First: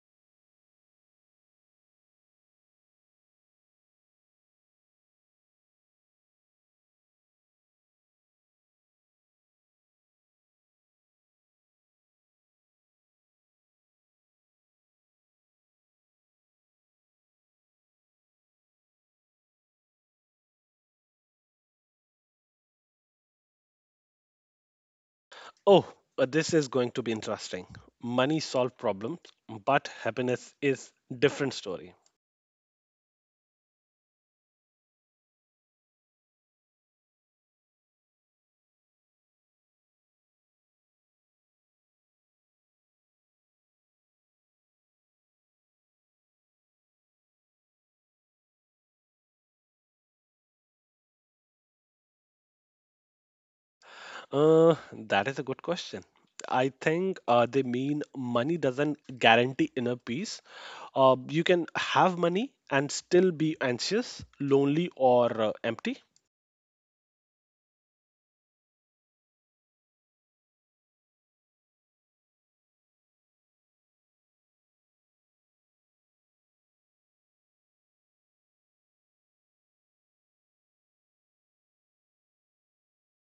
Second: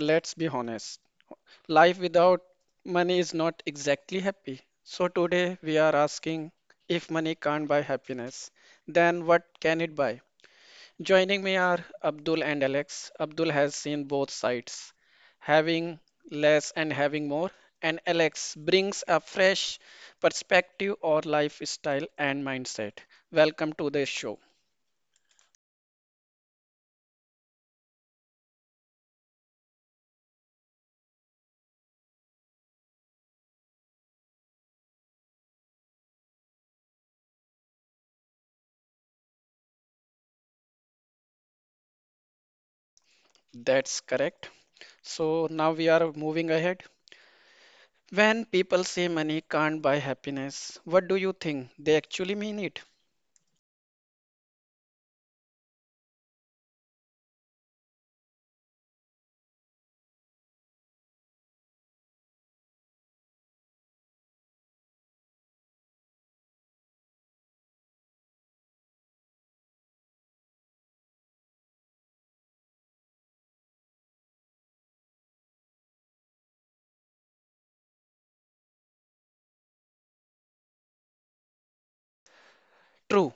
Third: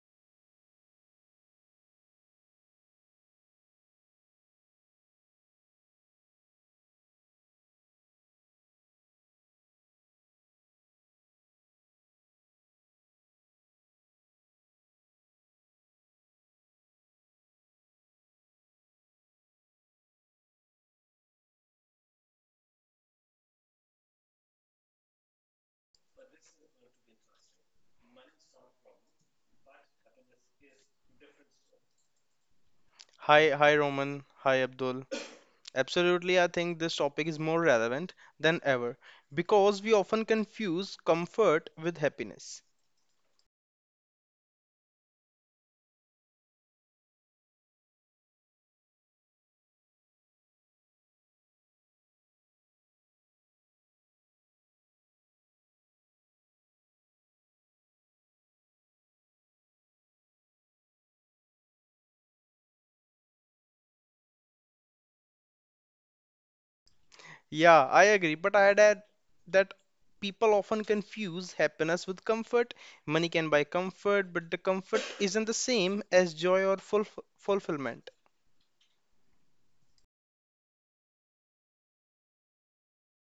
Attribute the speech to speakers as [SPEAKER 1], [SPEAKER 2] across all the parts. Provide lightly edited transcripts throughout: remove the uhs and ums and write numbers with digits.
[SPEAKER 1] let's be honest. Life without money is not exactly happy. So today we are asking if money can't buy happiness, then what can it buy? Joining me are Abdul and Alex. Abdul has seen both sides, having less and having more, and Alex brings a fresh perspective or lifestyle and mindset. Welcome to the show.
[SPEAKER 2] Oh, this is going to be interesting. Money solve problems, but happiness is different story.
[SPEAKER 3] Hi, hi Roman, hi Abdul. Absolutely, I think this topic is more relevant than ever because we often confuse comfort with happiness.
[SPEAKER 1] That's correct. So now we are moving ahead. When people say money can't buy happiness, what do you think? They actually mean it.
[SPEAKER 2] Uh, that is a good question. I think they mean money doesn't guarantee inner peace. You can have money and still be anxious, lonely, or empty.
[SPEAKER 3] Yeah, I agree, but I'd add that people often confuse happiness with comfort. Money can buy comfort, but the comfort isn't the same as joy or fulfillment.
[SPEAKER 1] True.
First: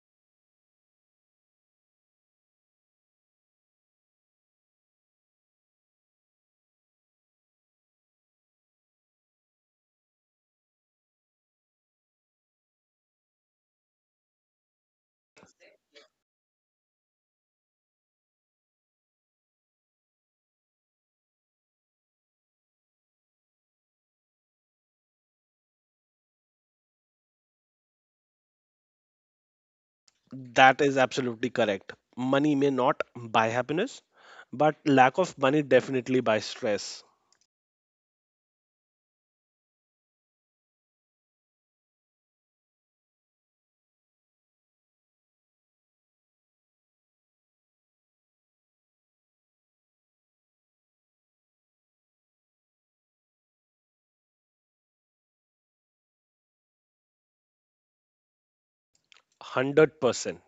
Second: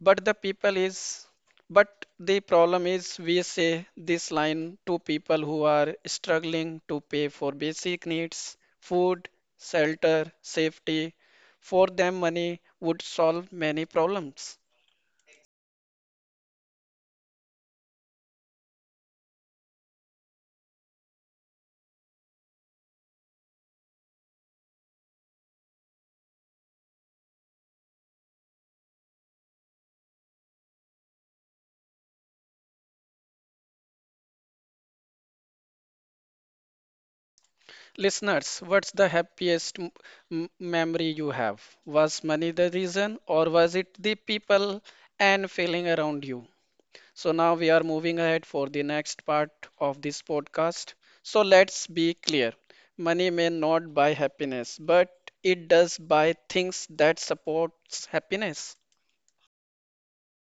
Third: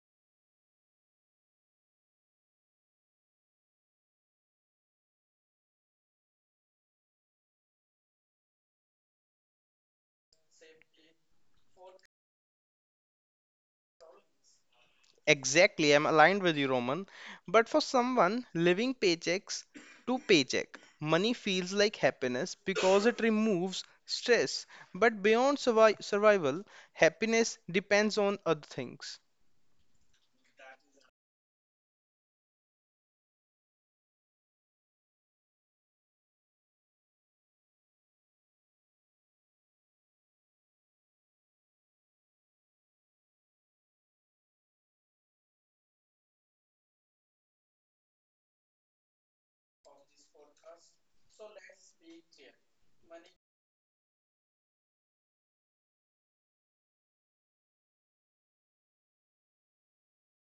[SPEAKER 1] But the people is, but the problem is we say this line to people who are struggling to pay for basic needs, food, shelter, safety. For them, money would solve many problems.
[SPEAKER 3] Exactly, I'm aligned with you, Roman. But for someone living paychecks to paycheck, money feels like happiness because it removes stress. But beyond survival, happiness depends on other things.
[SPEAKER 2] That is absolutely correct. Money may not buy happiness, but lack of money definitely buys stress.
[SPEAKER 1] Listeners, what's the happiest memory you have? Was money the reason, or was it the people and feeling around you? So now we are moving ahead for the next part of this podcast. So let's be clear. Money may not buy happiness, but it does buy things that supports happiness.
[SPEAKER 2] 100%.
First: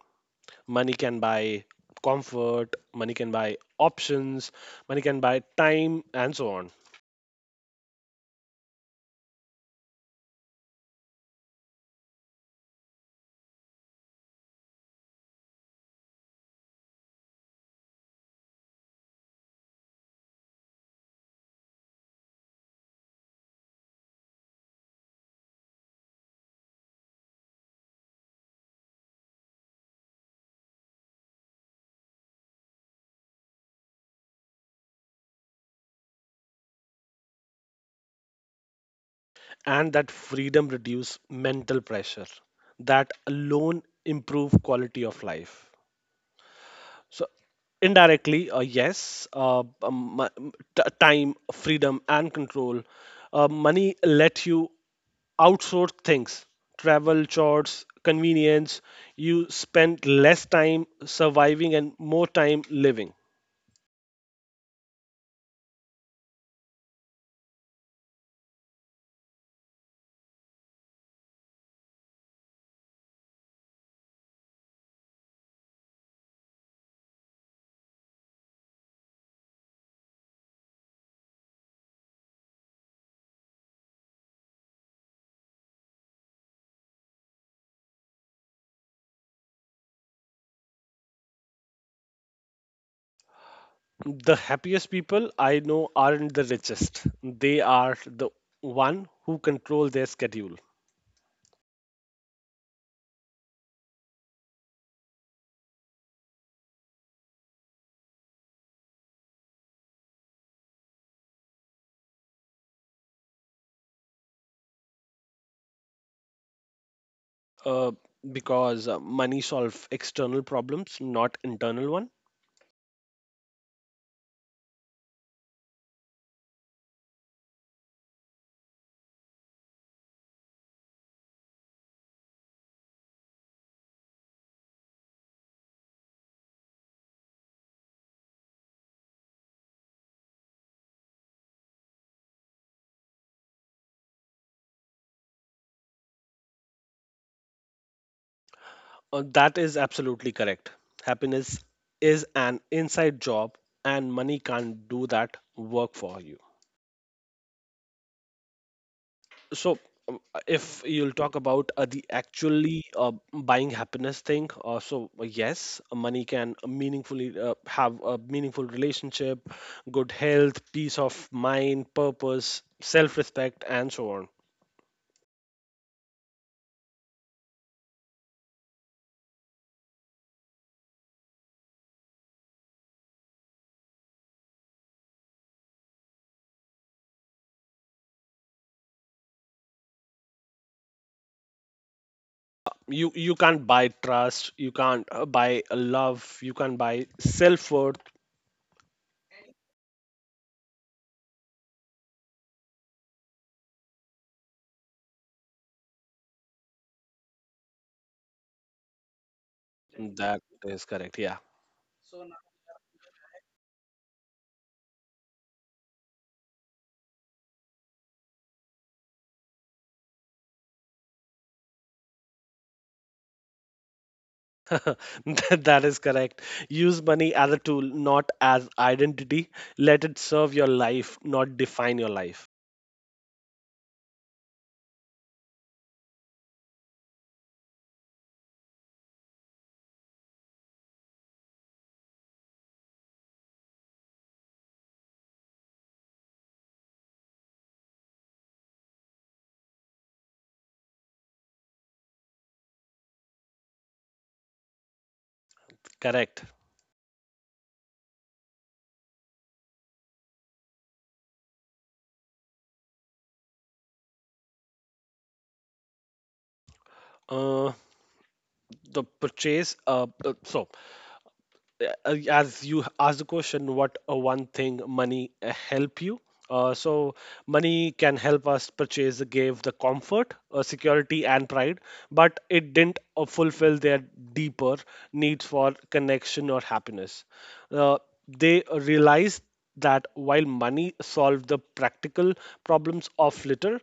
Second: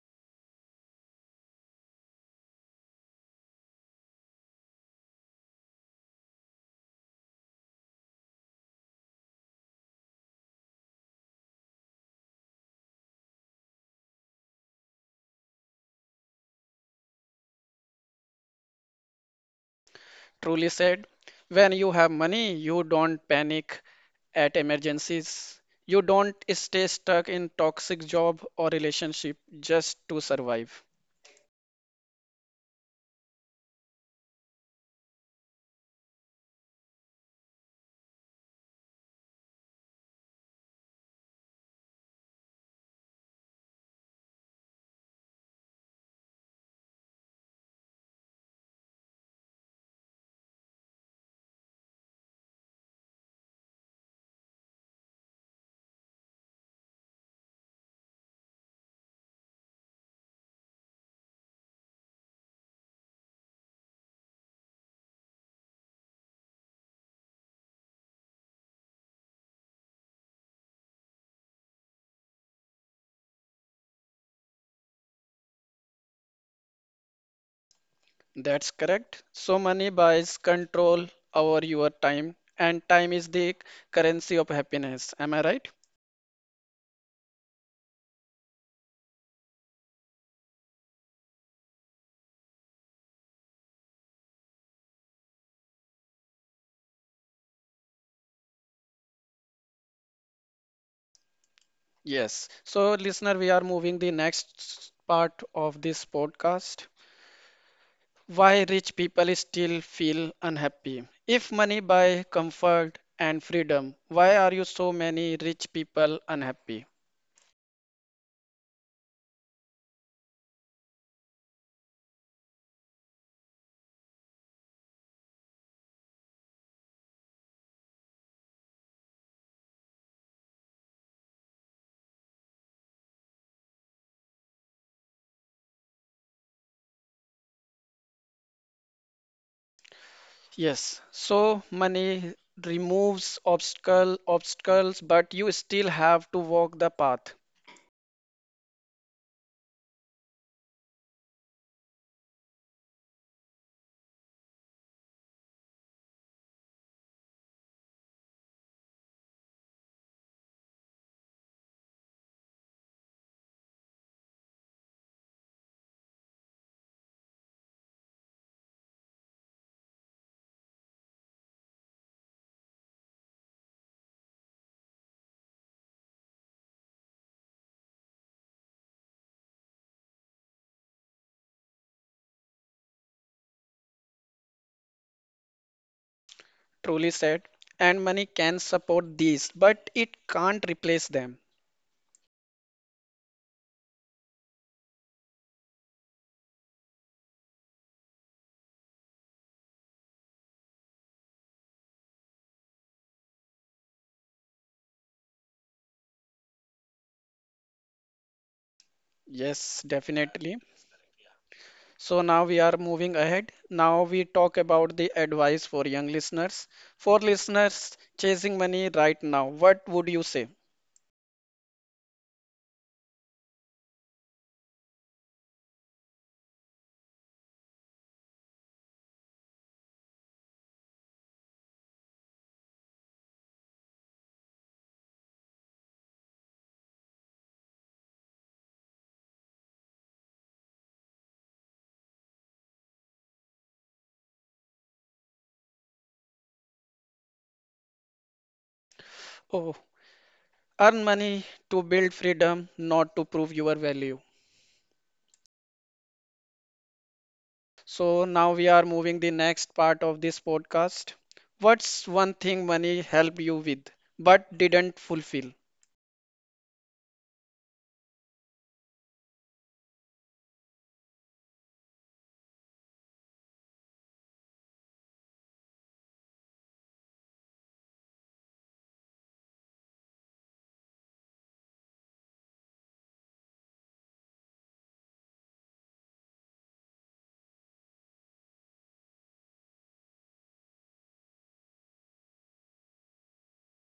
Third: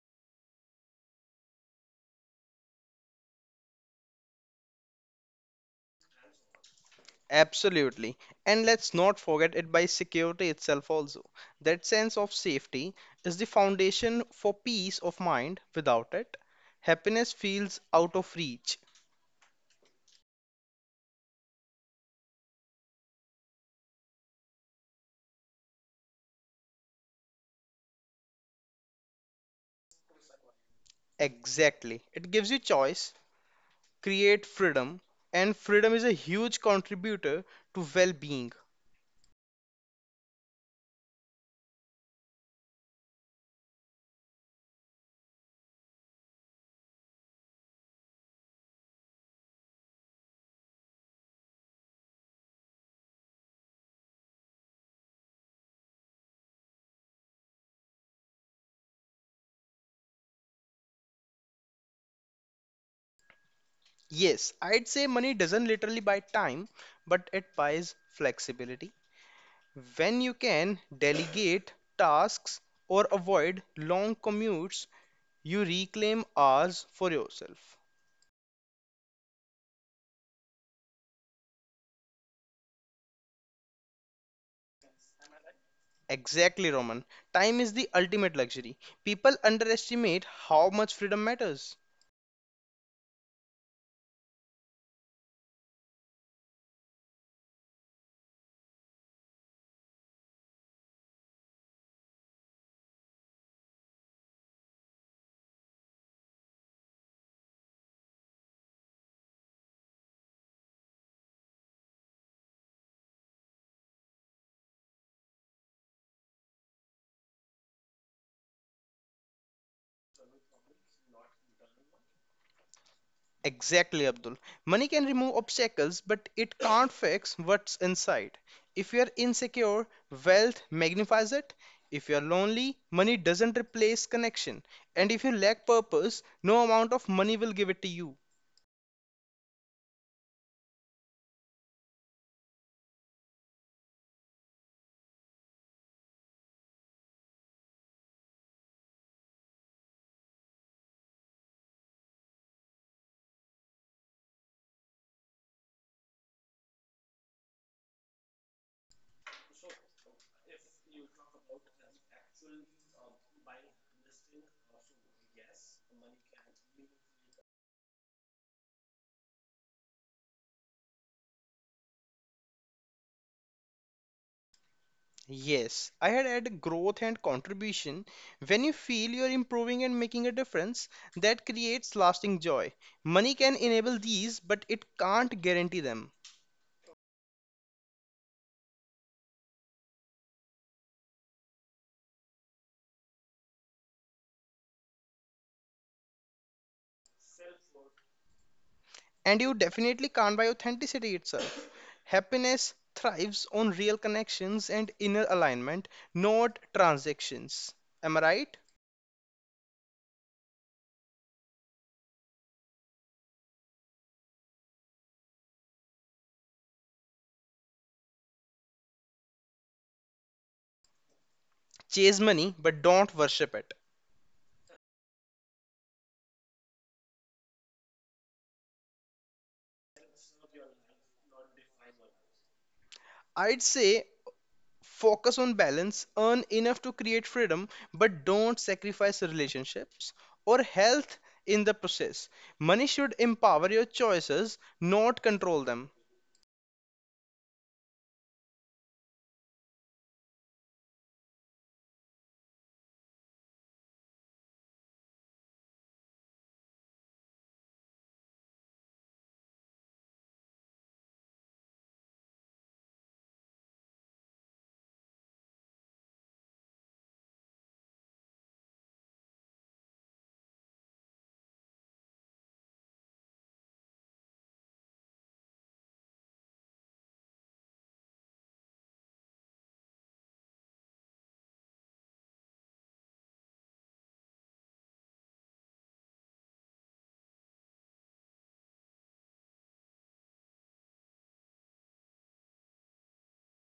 [SPEAKER 2] Money can buy comfort, money can buy options, money can buy time, and so on.
[SPEAKER 3] Absolutely. And let's not forget it by security itself also. That sense of safety is the foundation for peace of mind. Without it, happiness feels out of reach.
[SPEAKER 1] Truly said, when you have money, you don't panic at emergencies. You don't stay stuck in toxic job or relationship just to survive.
[SPEAKER 3] Exactly. It gives you choice, create freedom, and freedom is a huge contributor to well being.
[SPEAKER 2] And that freedom reduce mental pressure, that alone improve quality of life. So indirectly, yes, time freedom and control. Money let you outsource things, travel, chores, convenience. You spend less time surviving and more time living.
[SPEAKER 3] Yes, I'd say money doesn't literally buy time, but it buys flexibility. When you can delegate tasks or avoid long commutes, you reclaim hours for yourself.
[SPEAKER 1] That's correct. So money buys control over your time, and time is the currency of happiness. Am I right?
[SPEAKER 3] Exactly, Roman. Time is the ultimate luxury. People underestimate how much freedom matters.
[SPEAKER 2] The happiest people I know aren't the richest. They are the one who control their schedule.
[SPEAKER 1] Yes. So listener, we are moving the next part of this podcast. Why rich people still feel unhappy? If money buy comfort and freedom, why are you so many rich people unhappy?
[SPEAKER 2] Uh, because money solve external problems, not internal one.
[SPEAKER 3] Exactly, Abdul. Money can remove obstacles, but it can't fix what's inside. If you're insecure, wealth magnifies it. If you're lonely, money doesn't replace connection. And if you lack purpose, no amount of money will give it to you.
[SPEAKER 1] Yes, so money removes obstacles, but you still have to walk the path.
[SPEAKER 2] That is absolutely correct. Happiness is an inside job, and money can't do that work for you. So uh, if you'll talk about the actually buying happiness thing, yes, money can meaningfully have a meaningful relationship, good health, peace of mind, purpose, self respect, and so on.
[SPEAKER 3] Yes, I had added growth and contribution. When you feel you're improving and making a difference, that creates lasting joy. Money can enable these, but it can't guarantee them.
[SPEAKER 1] Truly said. And money can support these, but it can't replace them.
[SPEAKER 2] You can't buy trust, you can't buy love, you can't buy self worth.
[SPEAKER 3] And you definitely can't buy authenticity itself. Happiness thrives on real connections and inner alignment, not transactions. Am I right?
[SPEAKER 1] Yes,
[SPEAKER 2] That
[SPEAKER 1] definitely.
[SPEAKER 2] is correct, yeah.
[SPEAKER 1] So now we are moving ahead. Now we talk about the advice for young listeners. For listeners chasing money right now, what would you say?
[SPEAKER 3] Chase money, but don't worship it.
[SPEAKER 2] That is correct. Use money as a tool, not as identity. Let it serve your life, not define your life.
[SPEAKER 3] I'd say focus on balance, earn enough to create freedom, but don't sacrifice relationships or health in the process. Money should empower your choices, not control them.
[SPEAKER 1] Oh, earn money to build freedom, not to prove your value.
[SPEAKER 2] Correct.
[SPEAKER 1] So now we are moving the next part of this podcast. What's one thing money helped you with but didn't fulfill?
[SPEAKER 2] Uh, the purchase. As you asked the question what one thing money help you, uh, so money can help us purchase, gave the comfort, security, and pride, but it didn't fulfill their deeper needs for connection or happiness. uh, they realized that while money solved the practical problems of little,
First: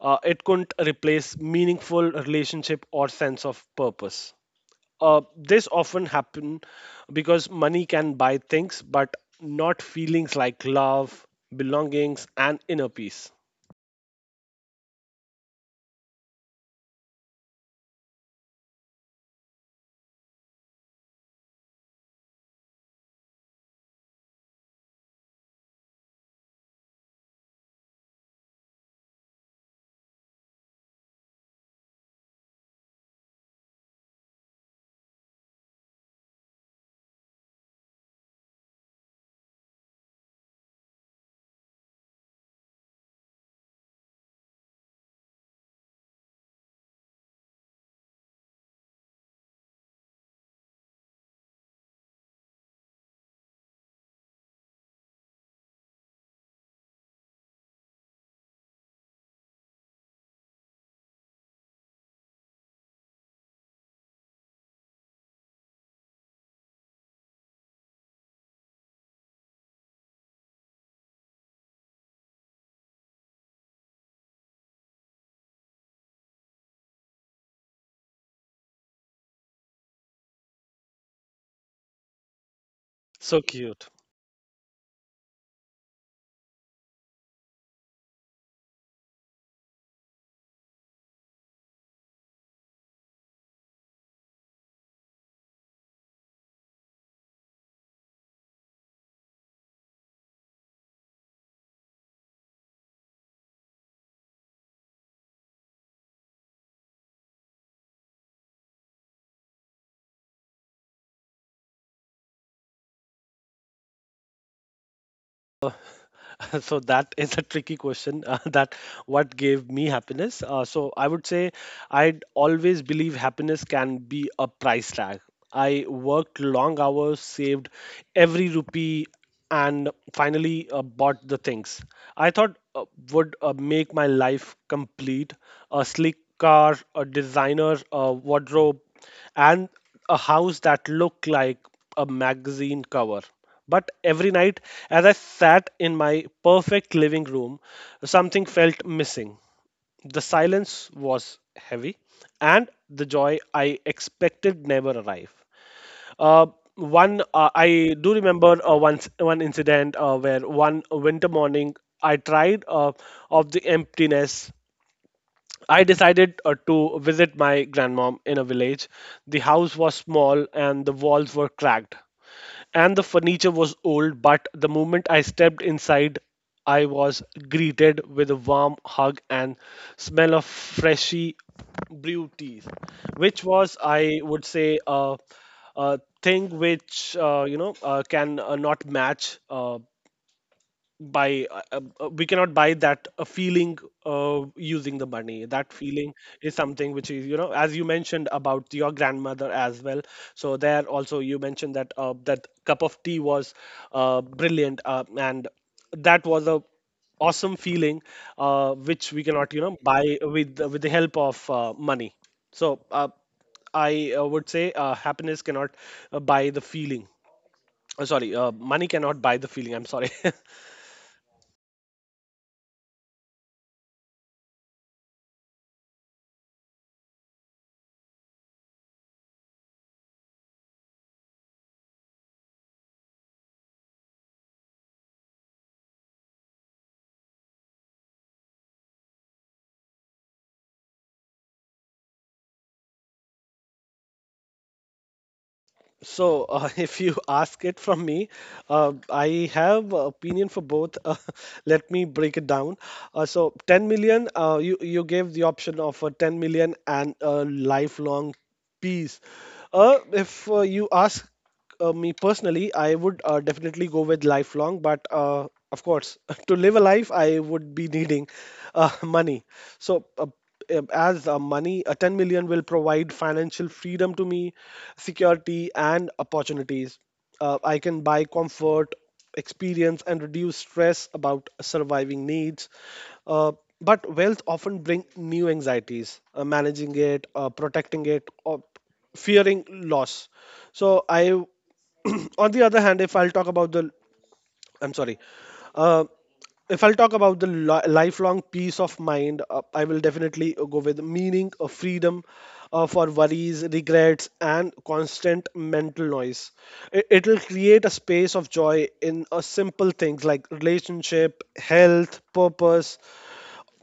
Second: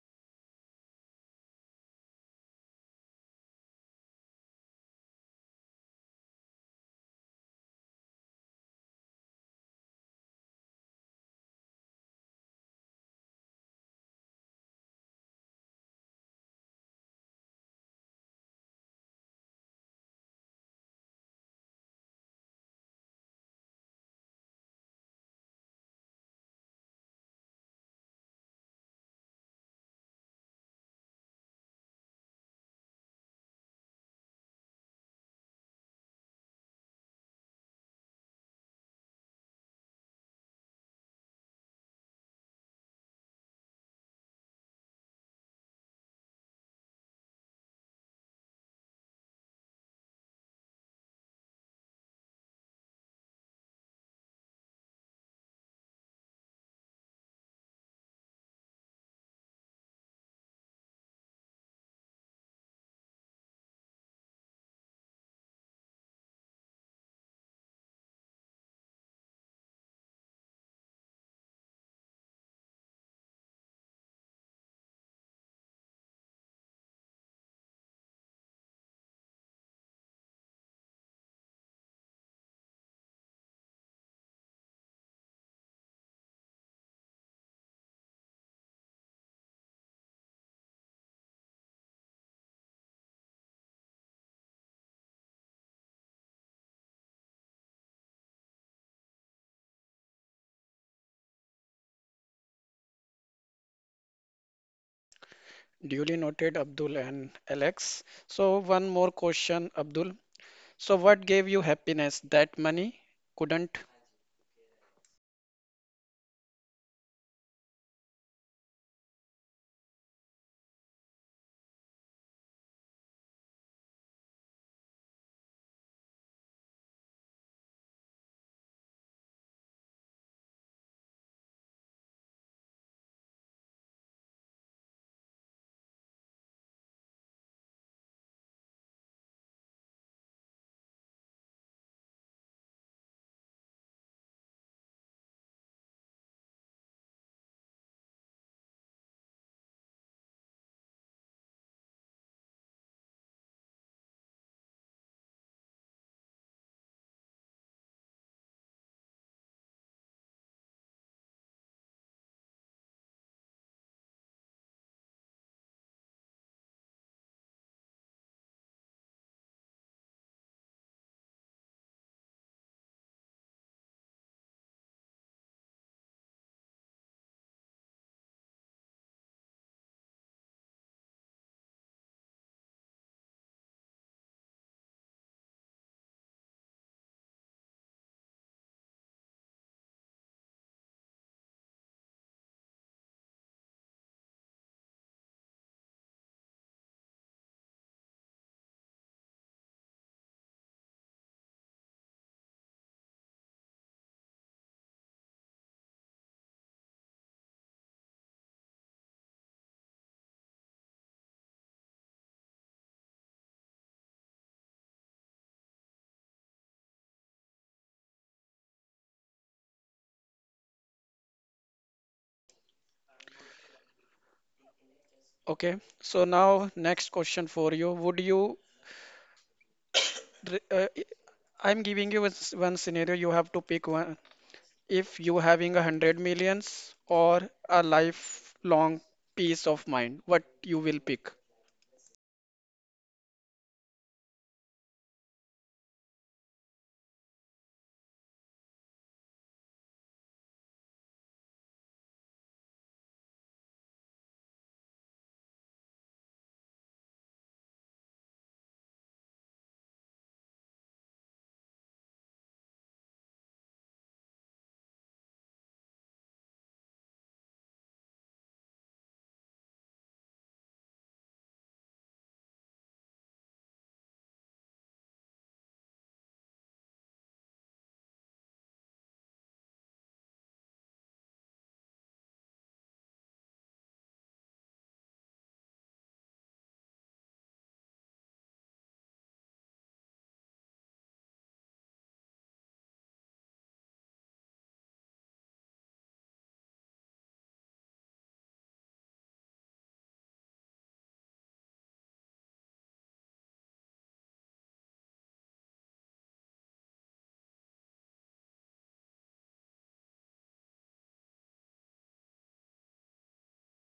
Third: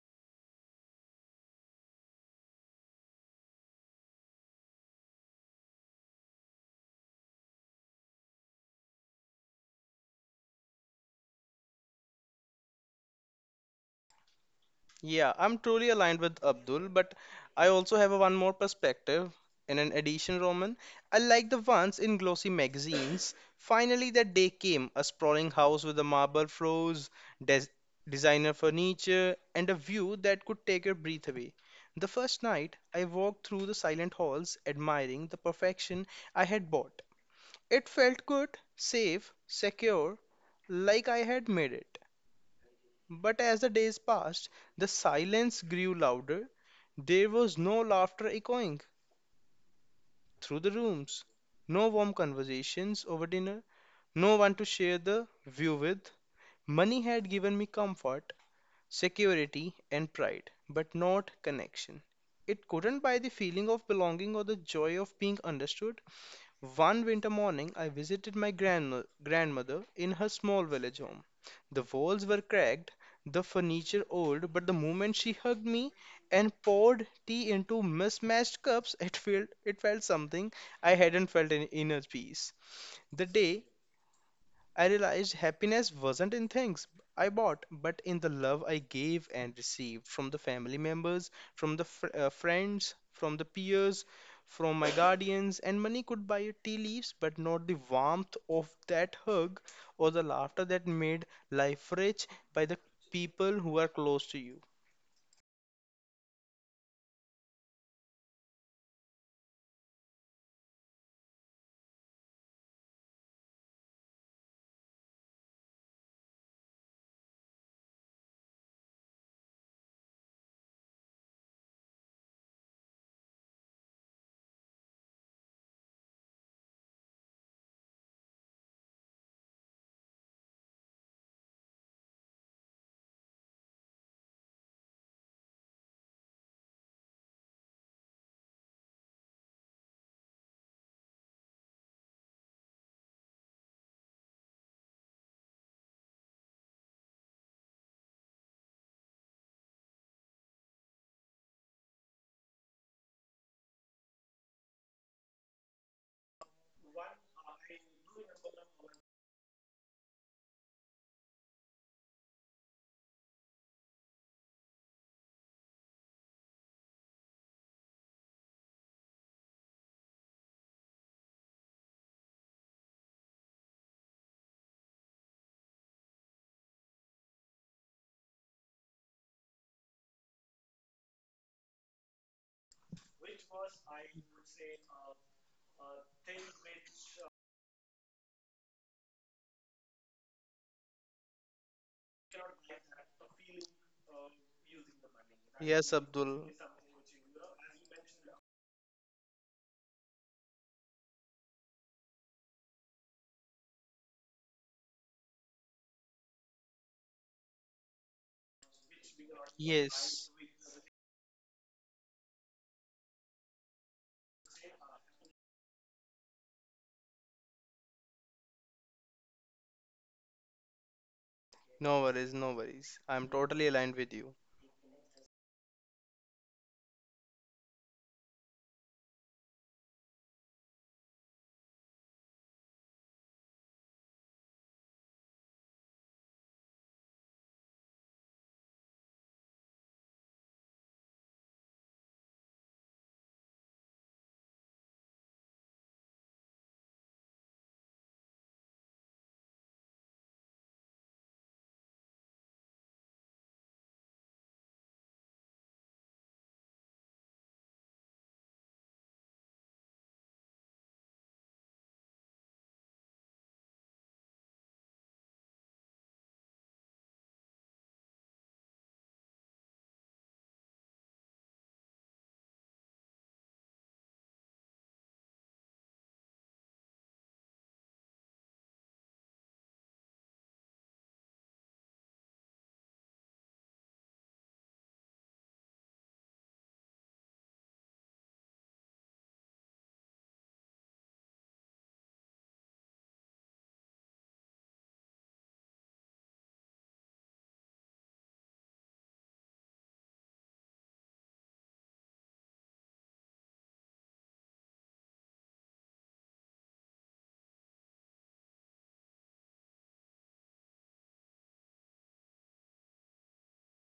[SPEAKER 2] it couldn't replace meaningful relationship or sense of purpose. This often happen because money can buy things, but not feelings like love, belongings, and inner peace.
[SPEAKER 3] Yeah, I'm truly aligned with Abdul, but I also have a one more perspective. In an edition, Roman, I like the ones in glossy magazines. Finally, that day came, a sprawling house with a marble floors, des designer furniture, and a view that could take your breath away. The first night, I walked through the silent halls, admiring the perfection I had bought. It felt good, safe, secure, like I had made it. But as the days passed, the silence grew louder. There was no laughter echoing through the rooms, no warm conversations over dinner, no one to share the view with. Money had given me comfort, security, and pride, but not connection. It couldn't buy the feeling of belonging or the joy of being understood. One winter morning, I visited my grandmother in her small village home. The walls were cracked, the furniture old, but the moment she hugged me and poured tea into mismatched cups, it felt something I hadn't felt in inner peace. The
[SPEAKER 2] So
[SPEAKER 3] day
[SPEAKER 2] cute.
[SPEAKER 3] I realized happiness wasn't in things I bought, but in the love I gave and received from the family members, from the friends, from the peers, from my guardians. And money could buy you tea leaves, but not the warmth of that hug or the laughter that made life rich by the people who are close to you.
[SPEAKER 1] Duly noted, Abdul and Alex. So one more question, Abdul. So what gave you happiness that money couldn't?
[SPEAKER 2] Uh, so that is a tricky question, that what gave me happiness. I would say I'd always believe happiness can be a price tag. I worked long hours, saved every rupee, and finally bought the things I thought would make my life complete. A sleek car, a designer wardrobe, and a house that looked like a magazine cover. But every night, as I sat in my perfect living room, something felt missing. The silence was heavy, and the joy I expected never arrived. Uh, one I do remember once one incident where one winter morning I tried of the emptiness, I decided to visit my grandmom in a village. The house was small and the walls were cracked, and the furniture was old. But the moment I stepped inside, I was greeted with a warm hug and smell of freshly brewed teas, which was, I would say, a thing which, can not match. Buy We cannot buy that feeling using the money. That
[SPEAKER 3] Yes,
[SPEAKER 2] feeling
[SPEAKER 3] Abdul.
[SPEAKER 2] is something which is, you know, as you mentioned about your grandmother as well, so there also you mentioned that that cup of tea was brilliant, and that was a awesome feeling which we cannot, you know, buy
[SPEAKER 3] Yes.
[SPEAKER 2] with the help of money. So I would say happiness cannot buy the feeling. Sorry, money cannot buy the feeling. I'm sorry.
[SPEAKER 3] No worries, no worries. I'm totally aligned with you.
[SPEAKER 1] Okay, so now next question for you. Would you, re- I- I'm giving you one scenario, you have to pick one. If you having a hundred millions or a lifelong peace of mind, what you will pick?
[SPEAKER 2] So, if you ask it from me, I have a opinion for both. Let me break it down. So, 10 million, you gave the option of a 10 million and a lifelong peace. If you ask me personally, I would definitely go with lifelong, but of course, to live a life, I would be needing money. So, as money, 10 million will provide financial freedom to me, security, and opportunities. I can buy comfort, experience, and reduce stress about surviving needs. Uh, but wealth often bring new anxieties. Managing it, protecting it, or fearing loss. So I, on the other hand, if I'll talk about I'm sorry, if I'll talk about the lifelong peace of mind, I will definitely go with meaning, freedom for worries, regrets, and constant mental noise. It'll create a space of joy in simple things like relationship, health, purpose.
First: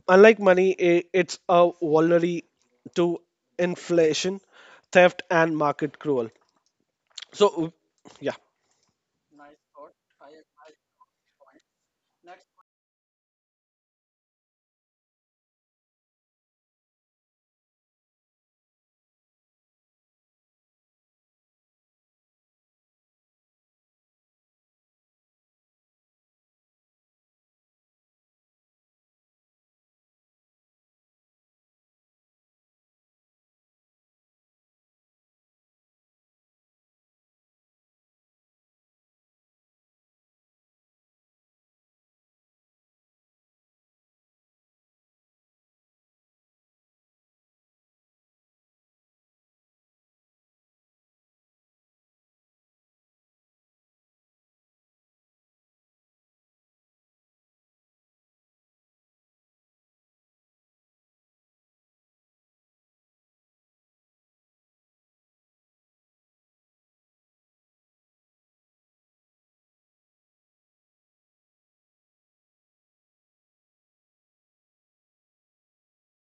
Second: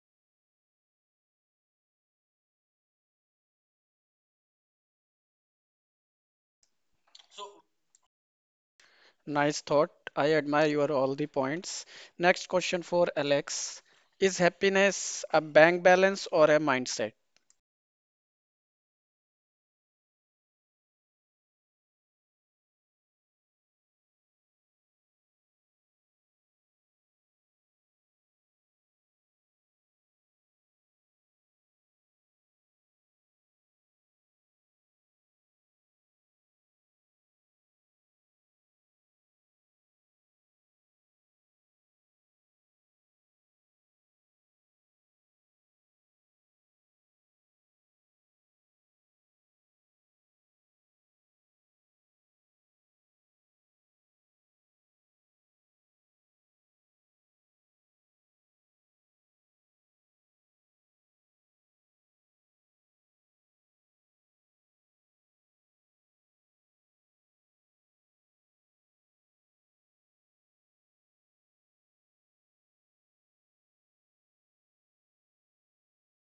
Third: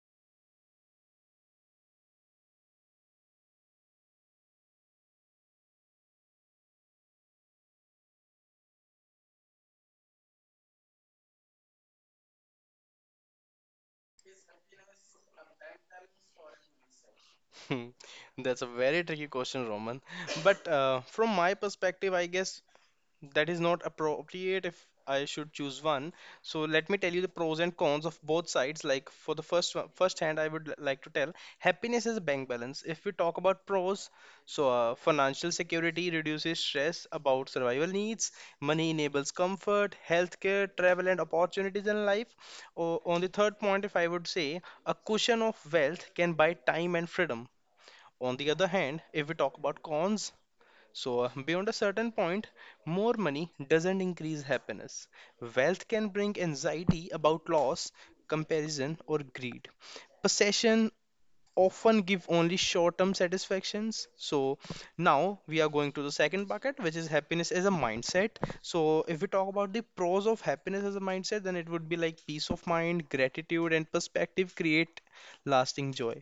[SPEAKER 2] Unlike money, I it's a vulnerable to inflation, theft, and market cruel. So, yeah.
[SPEAKER 1] Nice thought. I admire your all the points. Next question for Alex. Is happiness a bank balance or a mindset?
[SPEAKER 3] Hmm, that's a very tricky question, Roman. But from my perspective, I guess that is not appropriate if I should choose one. So let me tell you the pros and cons of both sides. Like for the first one, first hand, I would like to tell happiness is a bank balance. If we talk about pros, so financial security reduces stress about survival needs, money enables comfort, healthcare, travel, and opportunities in life. On the third point, if I would say a cushion of wealth can buy time and freedom. On the other hand, if we talk about cons, so beyond a certain point, more money doesn't increase happiness. Wealth can bring anxiety about loss, comparison, or greed. Possession often give only short-term satisfactions. So now we are going to the second bucket, which is happiness as a mindset. So if we talk about the pros of happiness as a mindset, then it would be like peace of mind, gratitude, and perspective create lasting joy.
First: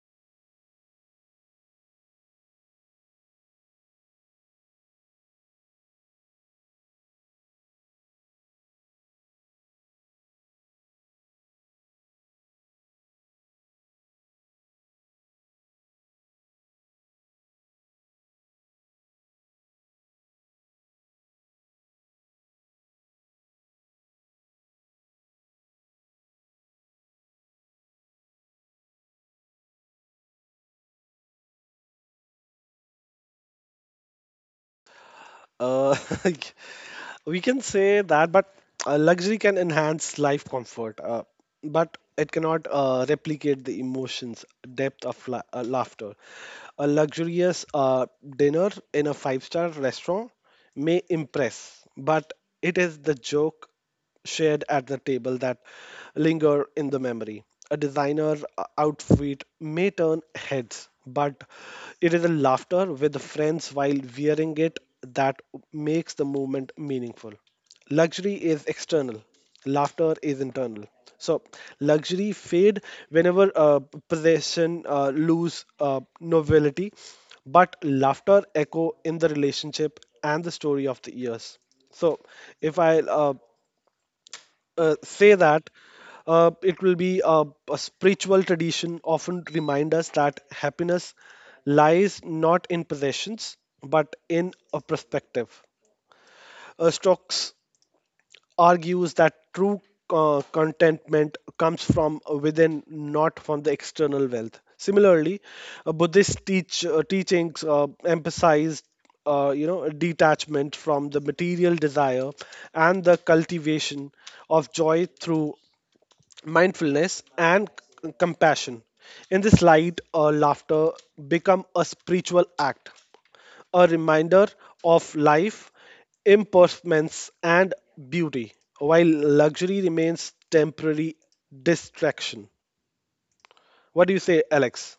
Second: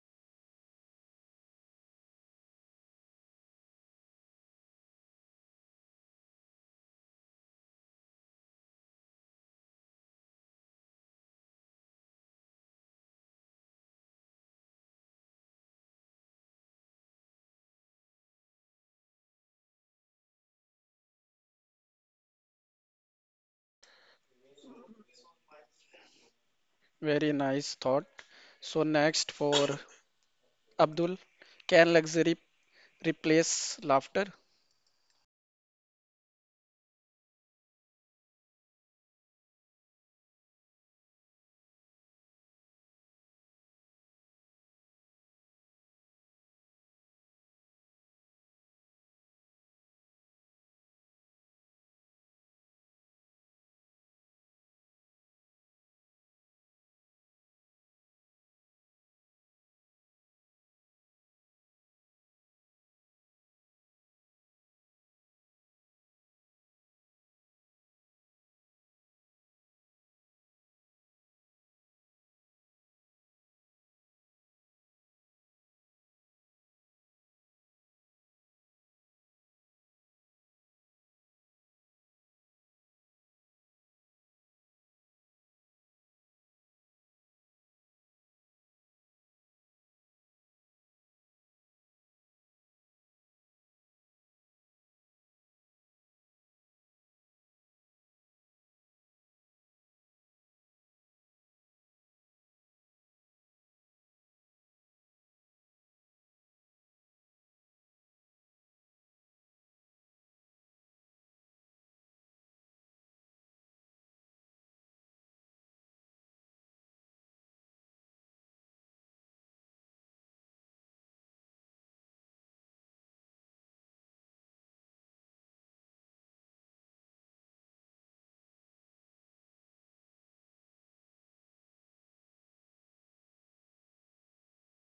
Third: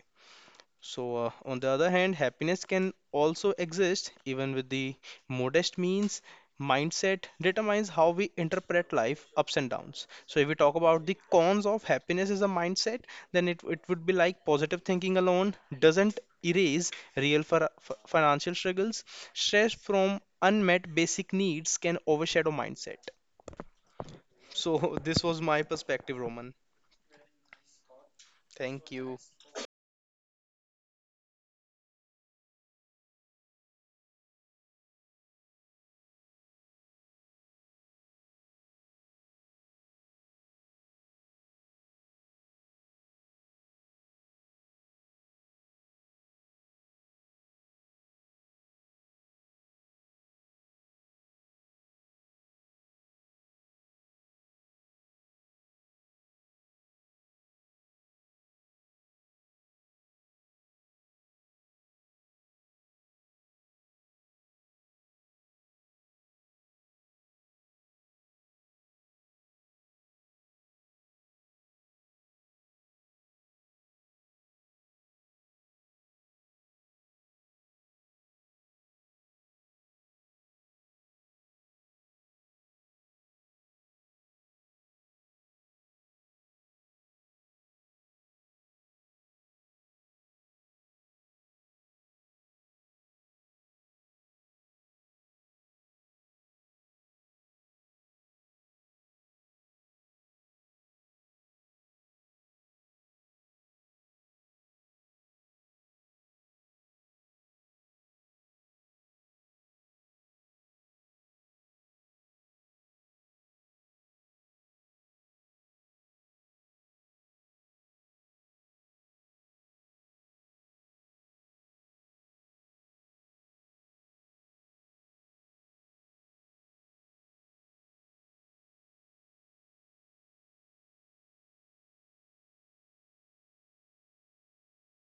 [SPEAKER 3] So, on the other hand, happiness can also exist even with the modest means. Mindset determines how we interpret life ups and downs. So, if we talk about the cons of happiness as a mindset, then it would be like positive thinking alone doesn't erase real for, financial struggles. Stress from unmet basic needs can overshadow mindset. So, this was my perspective, Roman.
[SPEAKER 1] Very nice thought. So
[SPEAKER 3] Thank you.
[SPEAKER 1] next for Abdul, can luxury replace laughter?
[SPEAKER 2] Uh, we can say that, but luxury can enhance life comfort, but it cannot replicate the emotions, depth of laughter. A luxurious dinner in a five-star restaurant may impress, but it is the joke shared at the table that linger in the memory. A designer outfit may turn heads, but it is a laughter with friends while wearing it that makes the movement meaningful. Luxury is external, laughter is internal. So, luxury fade whenever possession lose novelty, but laughter echo in the relationship and the story of the years. So, if I say that it will be a spiritual tradition often remind us that happiness lies not in possessions but in a perspective. Stokes argues that true contentment comes from within, not from the external wealth. Similarly, Buddhist teachings emphasize, detachment from the material desire and the cultivation of joy through mindfulness and compassion. In this light, laughter become a spiritual act, a reminder of life, impermanence, and beauty, while luxury remains temporary distraction. What do you say, Alex?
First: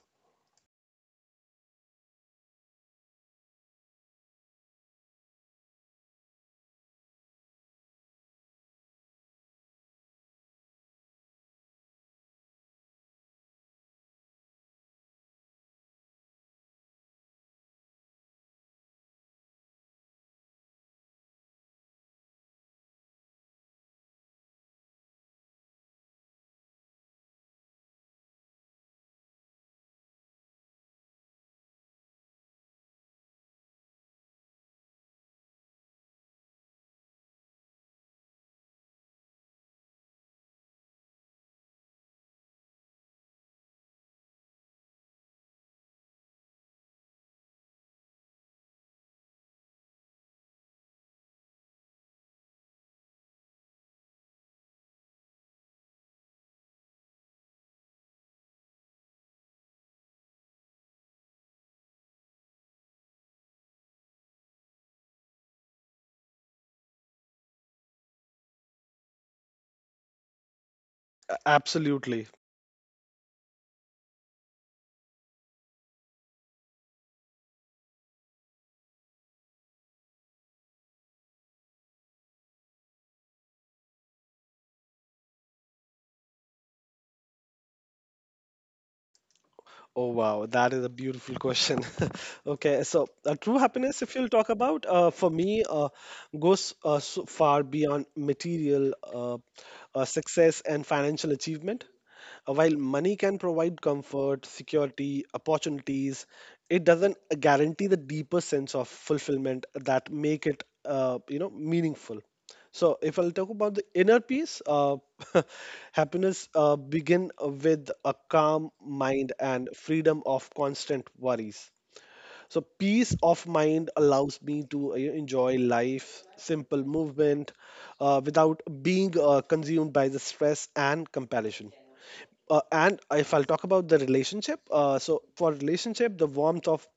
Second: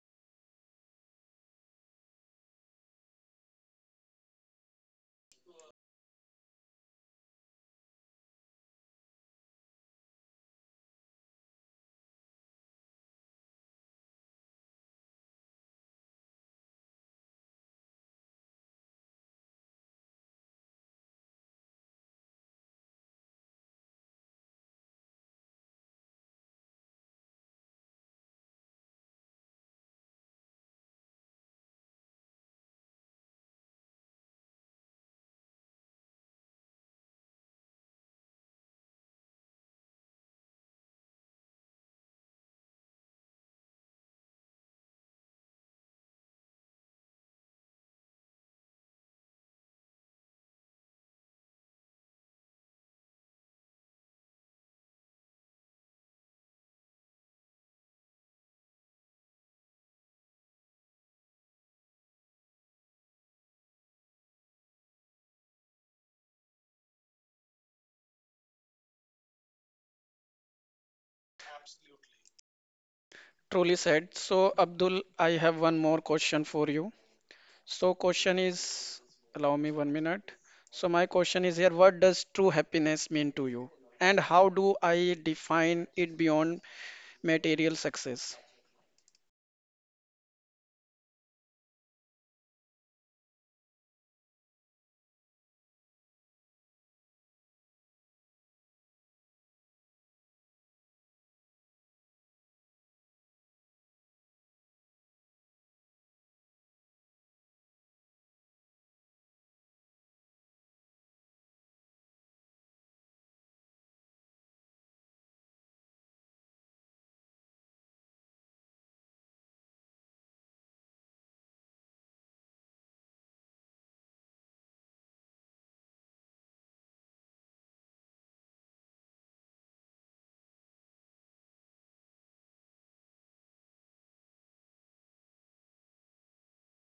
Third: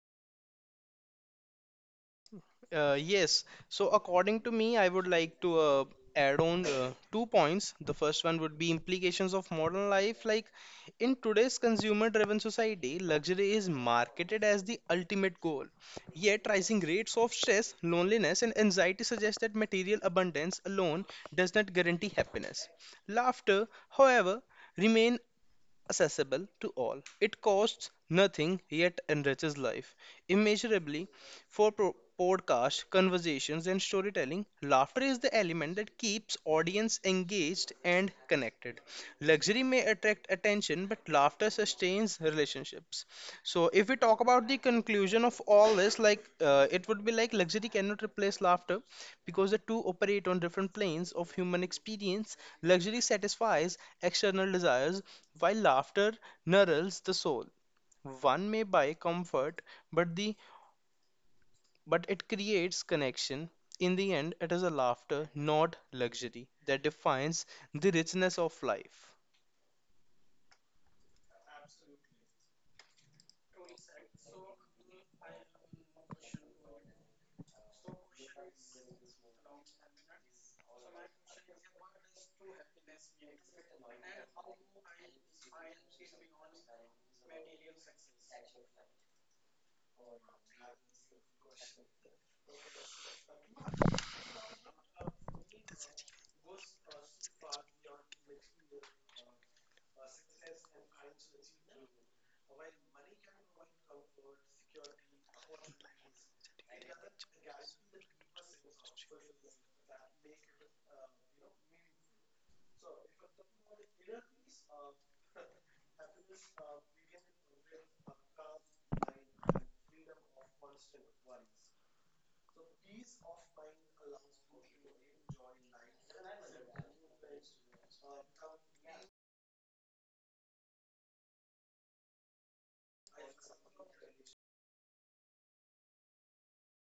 [SPEAKER 3] Yes. So according to me, I would like to add on two points. The first one would be implications of modern life. Like in today's consumer-driven society, luxury is marketed as the ultimate goal. Yet rising rates of stress, loneliness, and anxiety suggest that material abundance alone does not guarantee happiness. Laughter, however, remain accessible to all. It costs nothing yet enriches life immeasurably for podcast conversations and storytelling. Laughter is the element that keeps audience engaged and connected. Luxury may attract attention, but laughter sustains relationships. So if we talk about the conclusion of all this, like it would be like luxury cannot replace laughter because the two operate on different planes of human experience. Luxury satisfies external desires while laughter nourishes the soul. One may buy comfort, but the but it creates connection. In the end, it is a laughter, not luxury, that defines the richness of life.
[SPEAKER 2] Absolutely.
[SPEAKER 1] Truly said. So, Abdul, I have one more question for you. So, question is, allow me 1 minute. So, my question is here, what does true happiness mean to you? And how do I define it beyond material success?
[SPEAKER 2] Oh wow, that is a beautiful question. Okay, so true happiness, if you'll talk about, for me, goes so far beyond material success and financial achievement. While money can provide comfort, security, opportunities, it doesn't guarantee the deeper sense of fulfillment that make it, meaningful. So if I'll talk about the inner peace, happiness begin with a calm mind and freedom of constant worries. So peace of mind allows me to enjoy life, simple movement, without being consumed by the stress and comparison. And if I'll talk about the relationship, so for relationship, the warmth of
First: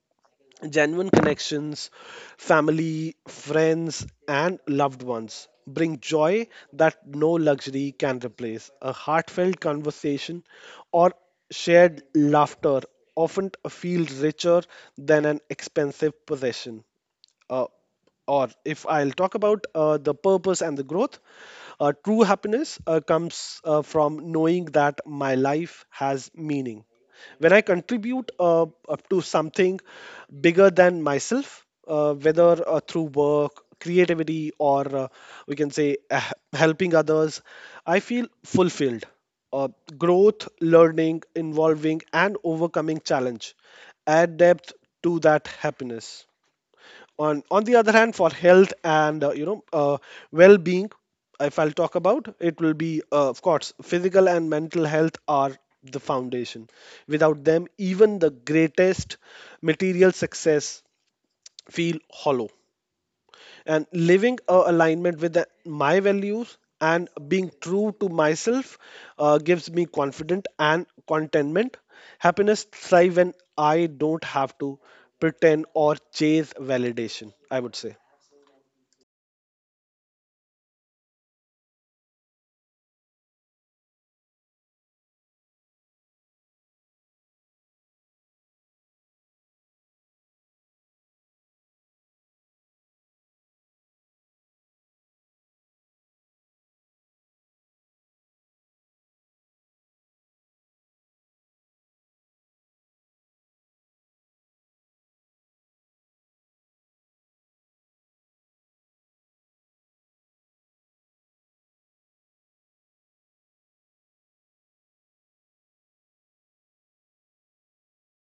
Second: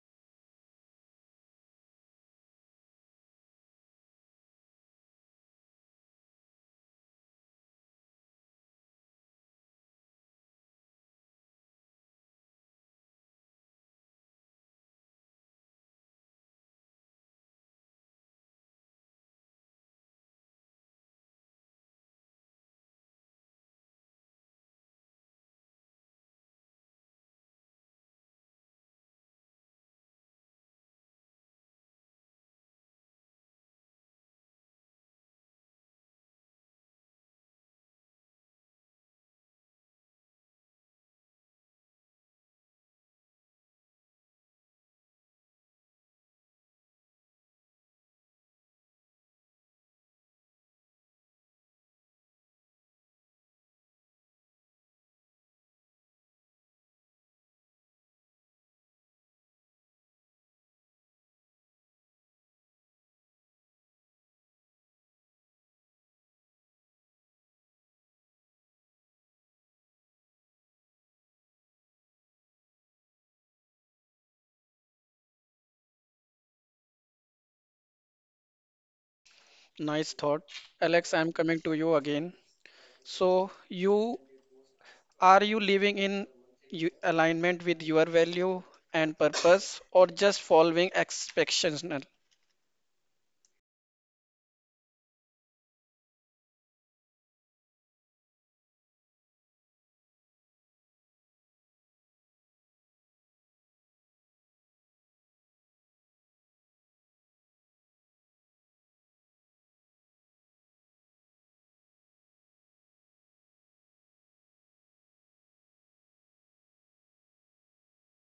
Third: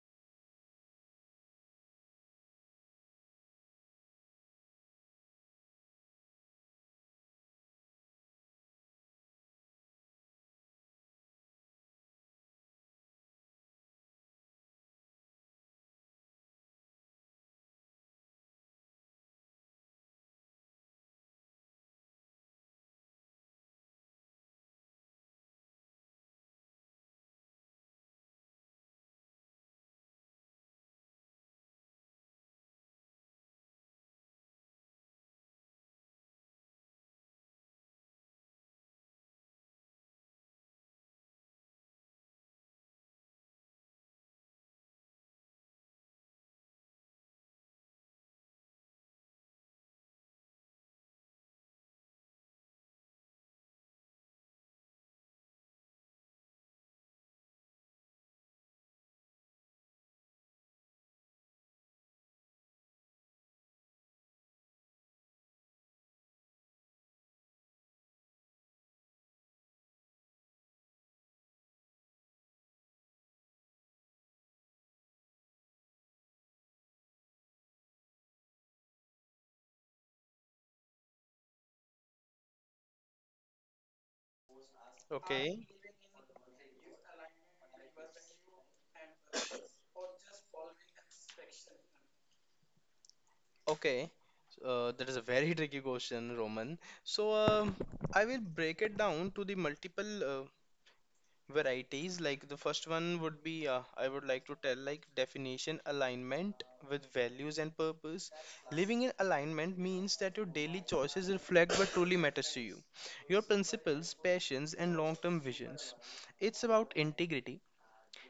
[SPEAKER 2] genuine connections, family, friends, and loved ones bring joy that no luxury can replace. A heartfelt conversation or shared laughter often feel richer than an expensive possession. uh, or if I'll talk about the purpose and the growth, true happiness comes from knowing that my life has meaning. When I contribute up to something bigger than myself, whether through work, creativity, or we can say helping others, I feel fulfilled. Uh, Growth, learning, involving, and overcoming challenge add depth to that happiness. On the other hand, for health and, well-being, if I'll talk about, it will be, of course, physical and mental health are the foundation. Without them, even the greatest material success feel hollow. And living a alignment with my values and being true to myself gives me confidence and contentment. Happiness thrive when I don't have to pretend or chase validation, I would say.
[SPEAKER 1] Nice thought. Alex, I'm coming to you again. So, you are you
[SPEAKER 3] Okay.
[SPEAKER 1] living in you, alignment with your value and purpose or just following expectations?
[SPEAKER 3] Okay, so, that is a very tricky question, Roman. So, I will break it down to the multiple varieties. Like the first one would be, I would like to tell like definition alignment with values and purpose. Living in alignment means that your daily choices reflect what truly matters to you, your principles, passions, and long-term visions. It's about integrity.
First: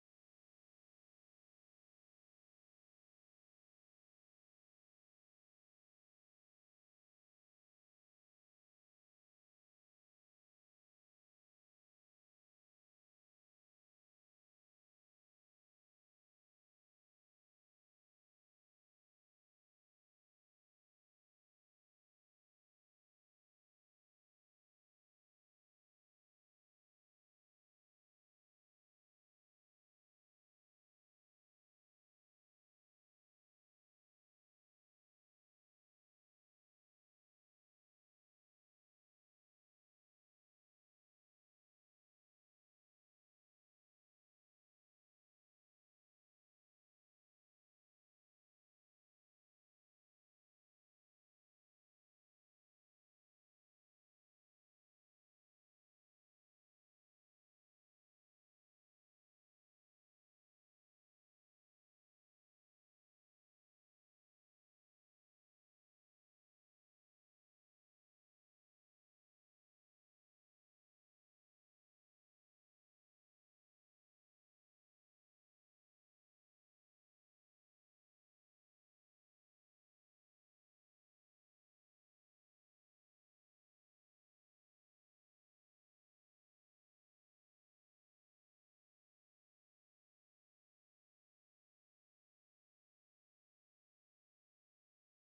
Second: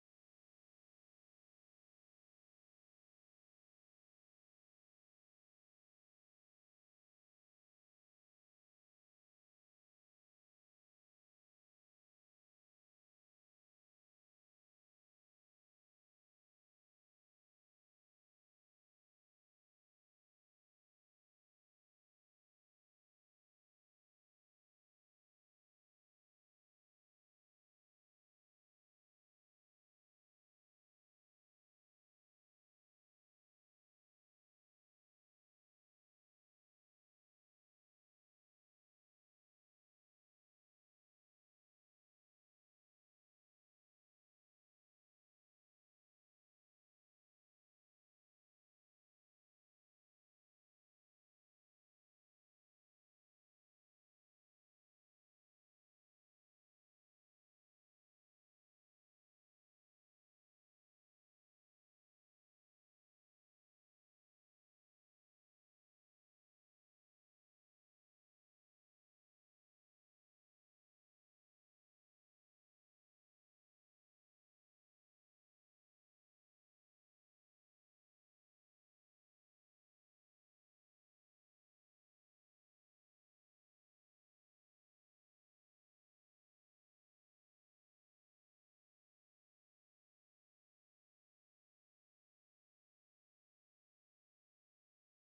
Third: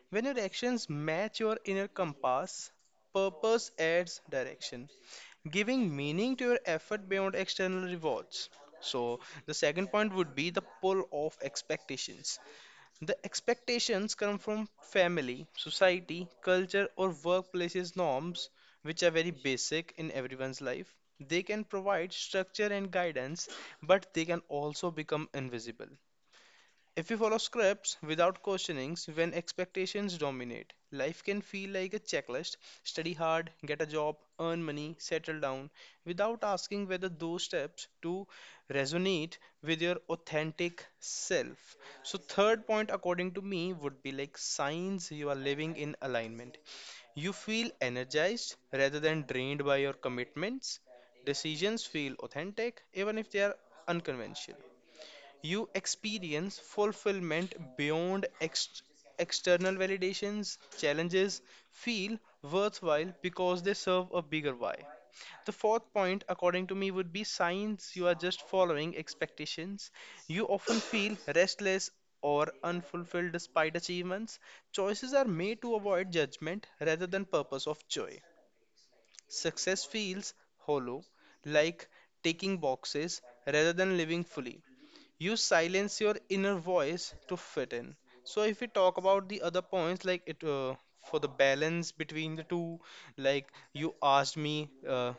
[SPEAKER 3] When your actions match your inner compass, purpose adds direction giving meaning to your effort beyond external rewards. So, the second point would be the pull of expectations. The expectations come from family, society, culture, or workplaces norms, which are very basic in everyone's life. They can provide structure and guidance, but they can also become invisible. If we follow scripts without questionings when expectations dominate, life can feel like a checklist study hard, get a job, earn money, settle down without asking whether those steps do resonate with your authentic self. So, third point, according to me, would be like signs you are living in alignment. You feel energized rather than drained by your commitments. Decisions feel authentic even if they are unconventional. You experience fulfillment beyond external validations, challenges feel worthwhile because they serve a bigger why. The fourth point, according to me, would be signs you are just following expectations. You often feel restless or unfulfilled despite achievements. Choices are made to avoid judgment rather than purpose of joy. Success feels hollow, like taking boxes rather than living fully, you silence your inner voice to fit in. So if we talk about the other points, like it for the balance between the two, like you asked me,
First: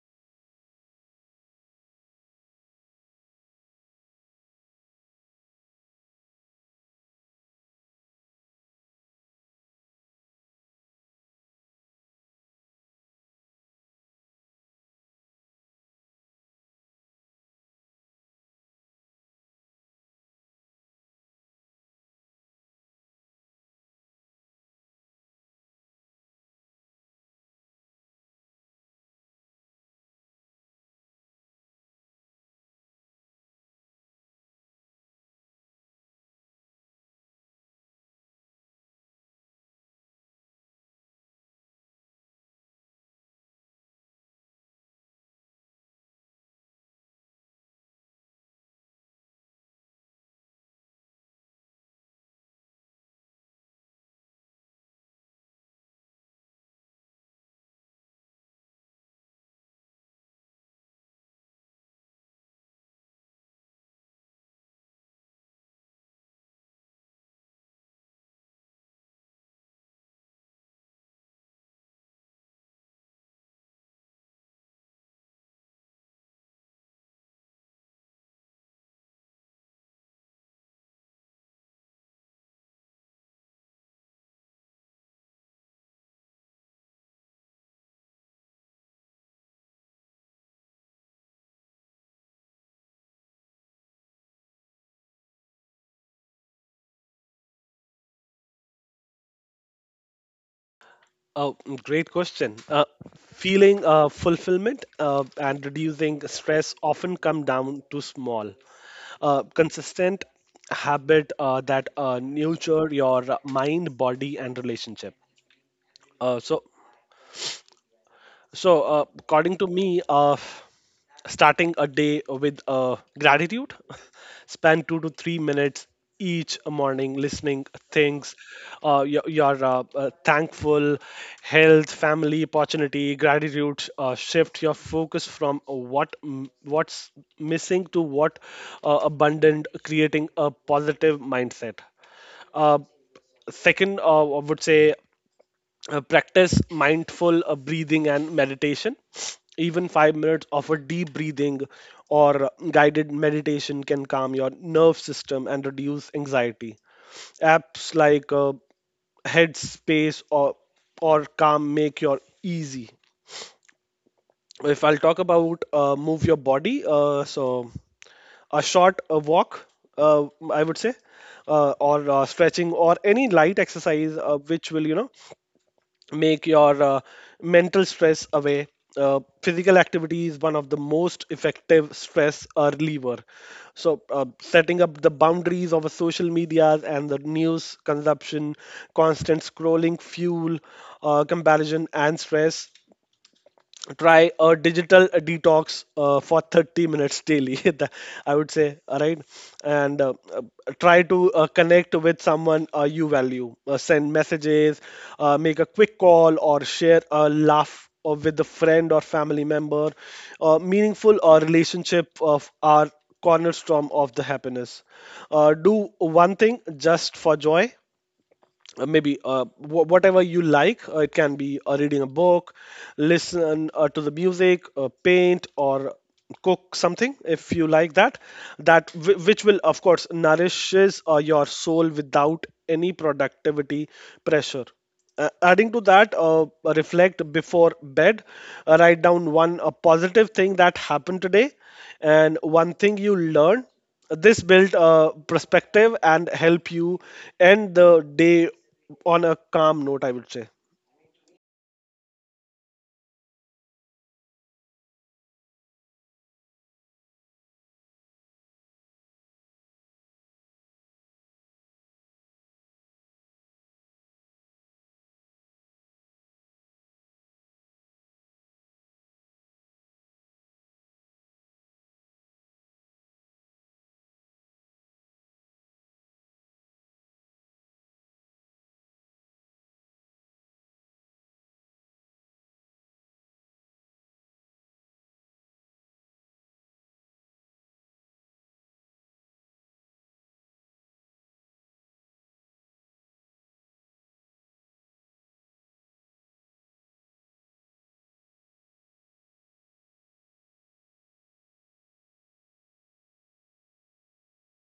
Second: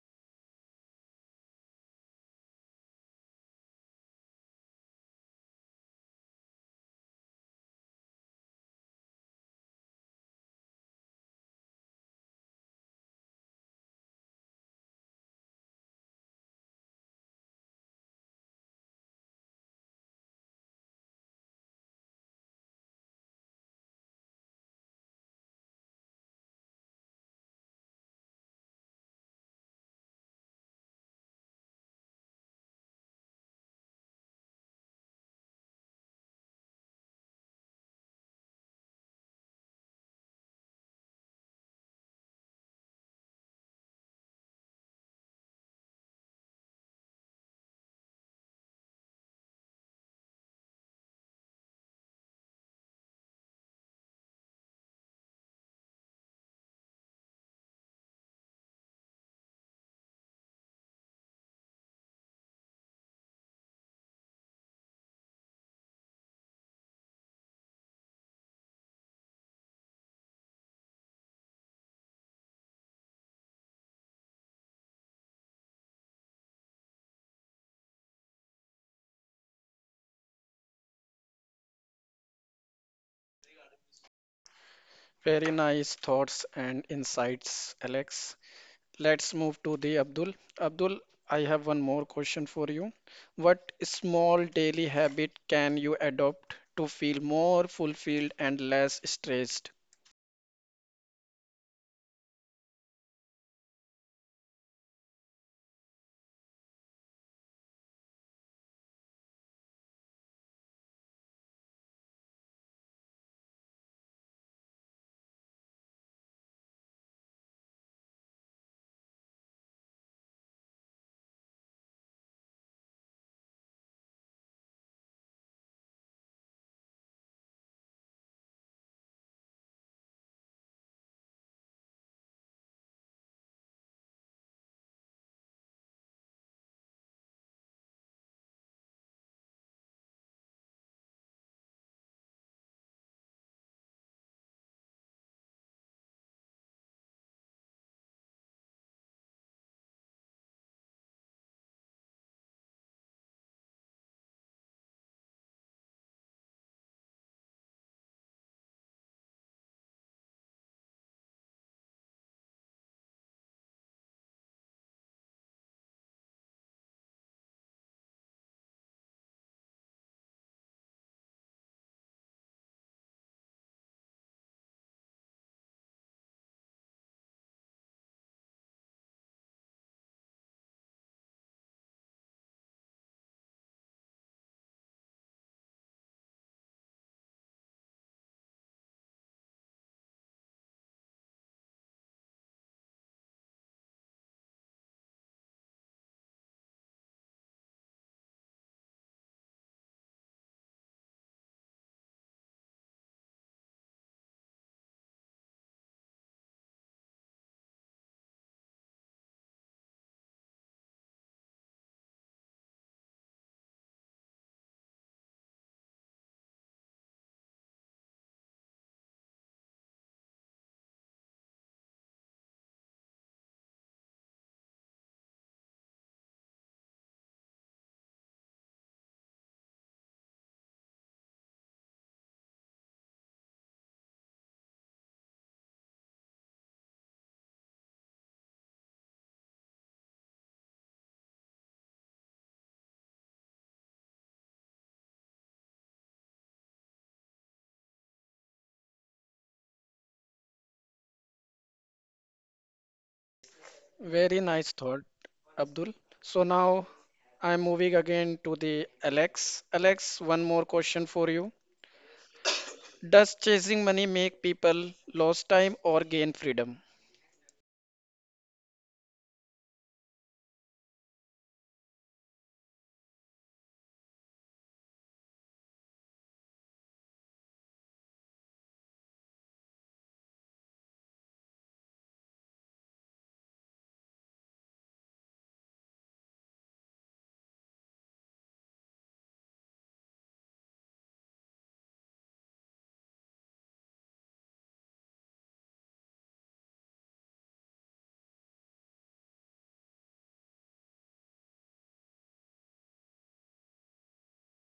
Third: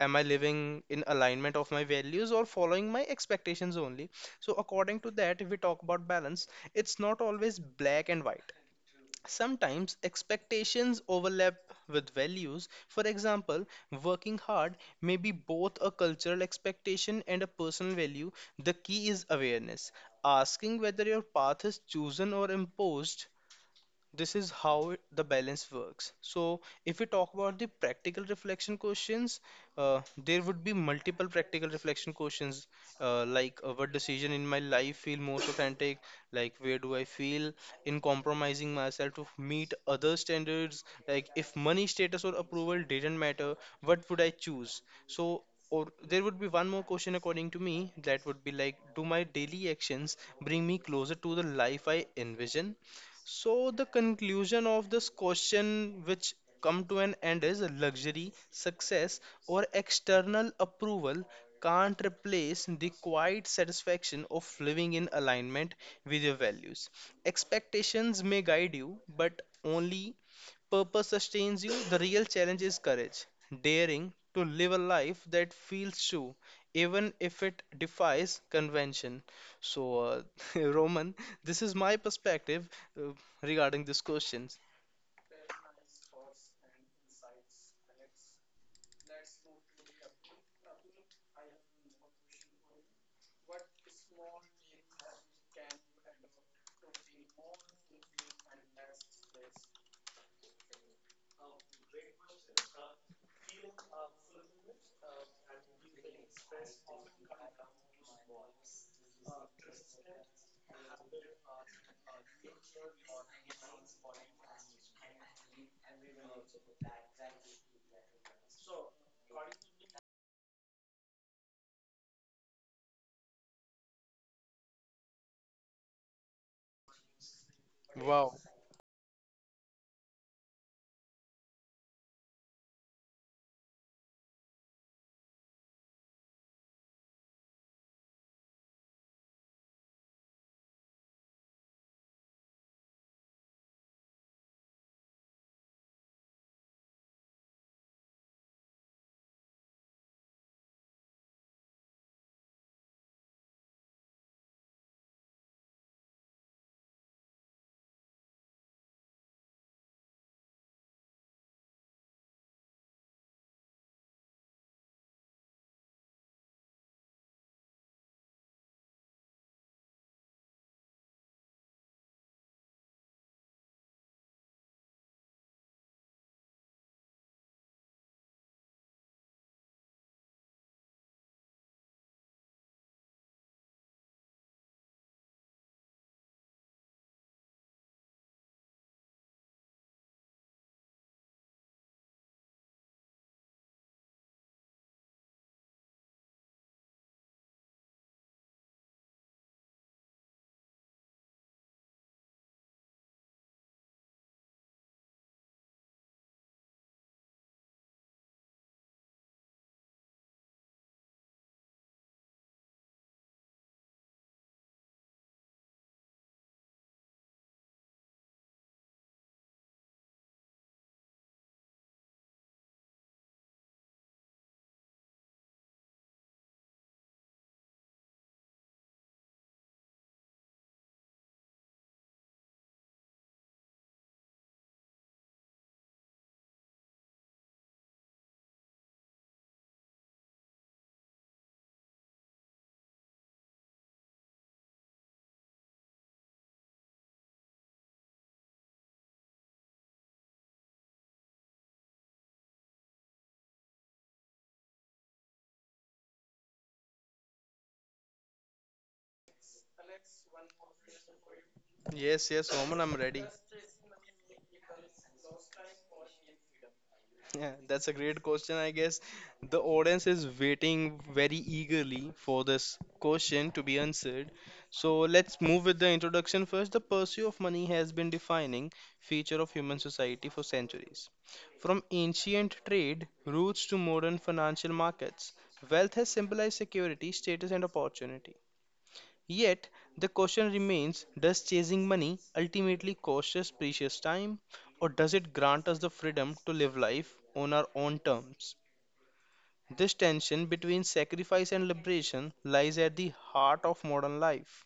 [SPEAKER 3] am I living in alignment of my values or following my expectations only? So according to that, if we talk about balance, it's not always black and white. Sometimes expectations overlap with values. For example, working hard may be both a cultural expectation and a personal value. The key is awareness, asking whether your path is chosen or imposed. This is how the balance works. So, if we talk about the practical reflection questions, uh, there would be multiple practical reflection questions, like what decision in my life feel most authentic, like where do I feel in compromising myself to meet other standards, like if money status or approval didn't matter, what would I choose? So, or there would be one more question according to me that would be like, do my daily actions bring me closer to the life I envision? So the conclusion of this question which come to an end is luxury, success or external approval can't replace the quiet satisfaction of living in alignment with your values. Expectations may guide you, but only purpose sustains you, the real challenge is courage, daring to live a life that feels true, even if it defies convention. So, Roman, this is my perspective uh, regarding this question.
[SPEAKER 1] Very nice thoughts and insights, Alex. Let's move to the Abdul. Abdul, I have one more question for you. What small daily habit can you adopt to feel more fulfilled and less stressed?
[SPEAKER 2] Oh, mm, great question. Feeling fulfillment and reducing stress often come down to small, consistent habit that nurture your mind, body, and relationship. Uh, so According to me, starting a day with gratitude, spend 2 to 3 minutes each morning listening
[SPEAKER 3] Wow.
[SPEAKER 2] things you're thankful: health, family, opportunity. Gratitude shift your focus from what what's missing to what abundant, creating a positive mindset. Second, I would say, practice mindful breathing and meditation. Even 5 minutes of a deep breathing or guided meditation can calm your nerve system and reduce anxiety. Apps like Headspace or Calm make your easy. If I'll talk about move your body, so a short walk, uh, I would say, or stretching or any light exercise which will, you know, make your mental stress away. Physical activity is one of the most effective stress reliever. So, setting up the boundaries of a social medias and the news consumption, constant scrolling, fuel, comparison, and stress. Try a digital detox for 30 minutes daily I would say, all right. And try to connect with someone you value, send messages, make a quick call or share a laugh with a friend or family member. Meaningful relationship of our cornerstone of the happiness. Do one thing just for joy, maybe whatever you like. It can be reading a book, listen to the music, paint, or cook something if you like that. That which will, of course, nourishes your soul without any productivity pressure. Adding to that, reflect before bed. Write down one a positive thing that happened today, and one thing you learned. This build a perspective and help you end the day on a calm note, I would say.
[SPEAKER 1] Very nice thought, Abdul. So now I'm moving again to the Alex. Alex, one more question for you.
[SPEAKER 3] Yes, yes, Roman, I'm ready.
[SPEAKER 1] Does chasing money make people lose time or gain freedom?
[SPEAKER 3] Yeah, that's a great question. I guess the audience is waiting very eagerly for this question to be answered. So let's move with the introduction first. The pursuit of money has been defining feature of human society for centuries. From ancient trade routes to modern financial markets, wealth has symbolized security, status, and opportunity. Yet, the question remains, does chasing money ultimately cost us precious time, or does it grant us the freedom to live life on our own terms? This tension between sacrifice and liberation lies at the heart of modern life.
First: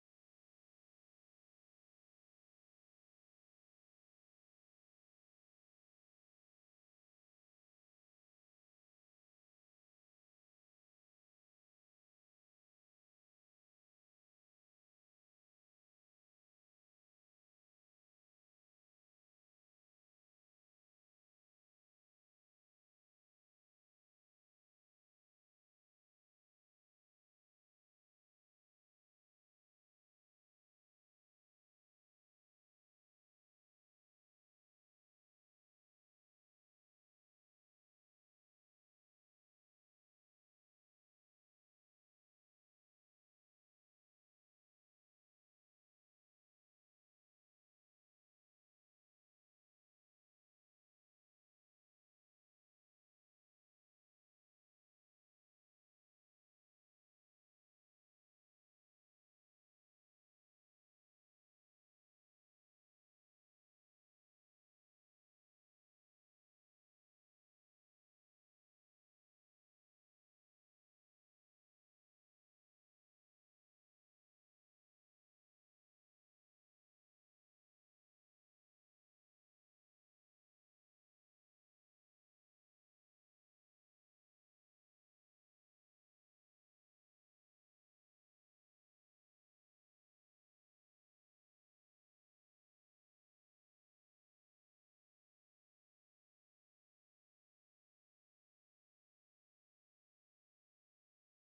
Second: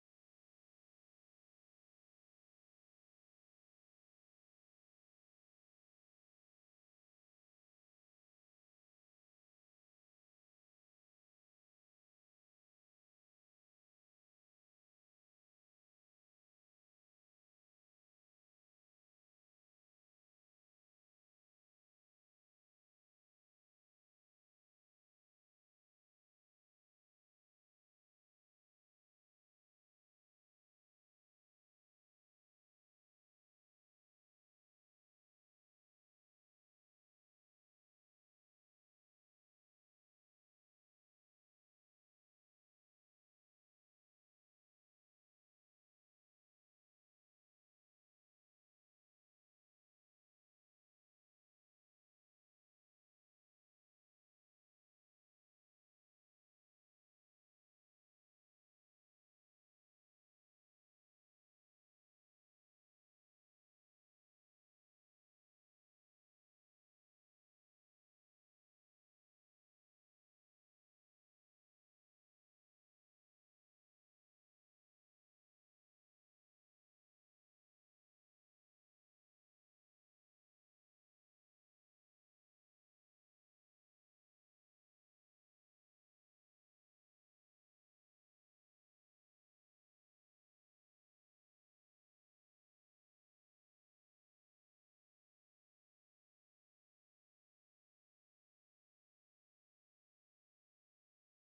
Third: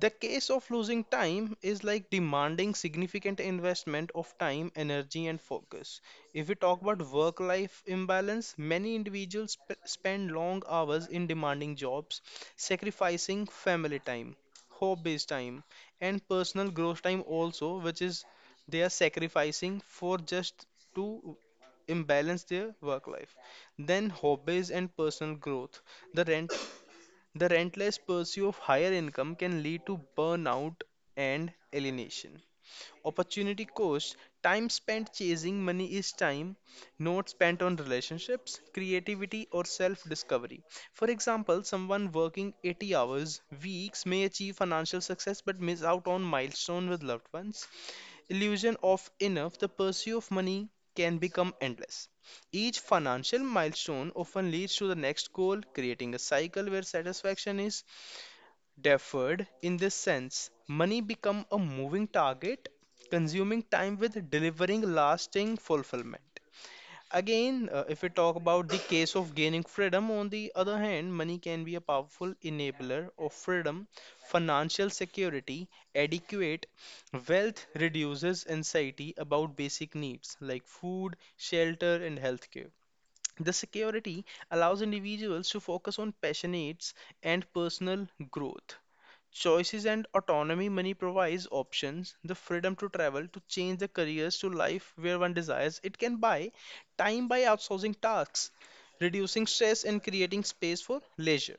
[SPEAKER 3] The case of losing time is like demanding significant investment of time, energy, and focus. If we talk about work life imbalance, many individuals spend long hours in demanding jobs, sacrificing family time, hobbies time, and personal growth time also, which is they are sacrificing for just to imbalance their work life. Then, hobbies and personal growth. The rent. The relentless pursuit of higher income can lead to burnout and alienation. Opportunity cost, time spent chasing money is time not spent on relationships, creativity, or self discovery. For example, someone working 80 hours weeks may achieve financial success but miss out on milestone with loved ones. Illusion of enough, the pursuit of money can become endless. Each financial milestone often leads to the next goal, creating a cycle where satisfaction is deferred. In this sense, money become a moving target, consuming time with delivering lasting fulfillment. Again, if we talk about the case of gaining freedom, on the other hand, money can be a powerful enabler of freedom, financial security, adequate wealth reduces anxiety about basic needs like food, shelter, and healthcare. The security allows individuals to focus on passions and personal growth. Choices and autonomy, money provides options, the freedom to travel, to change the careers to life where one desires. It can buy time by outsourcing tasks, reducing stress, and creating space for leisure.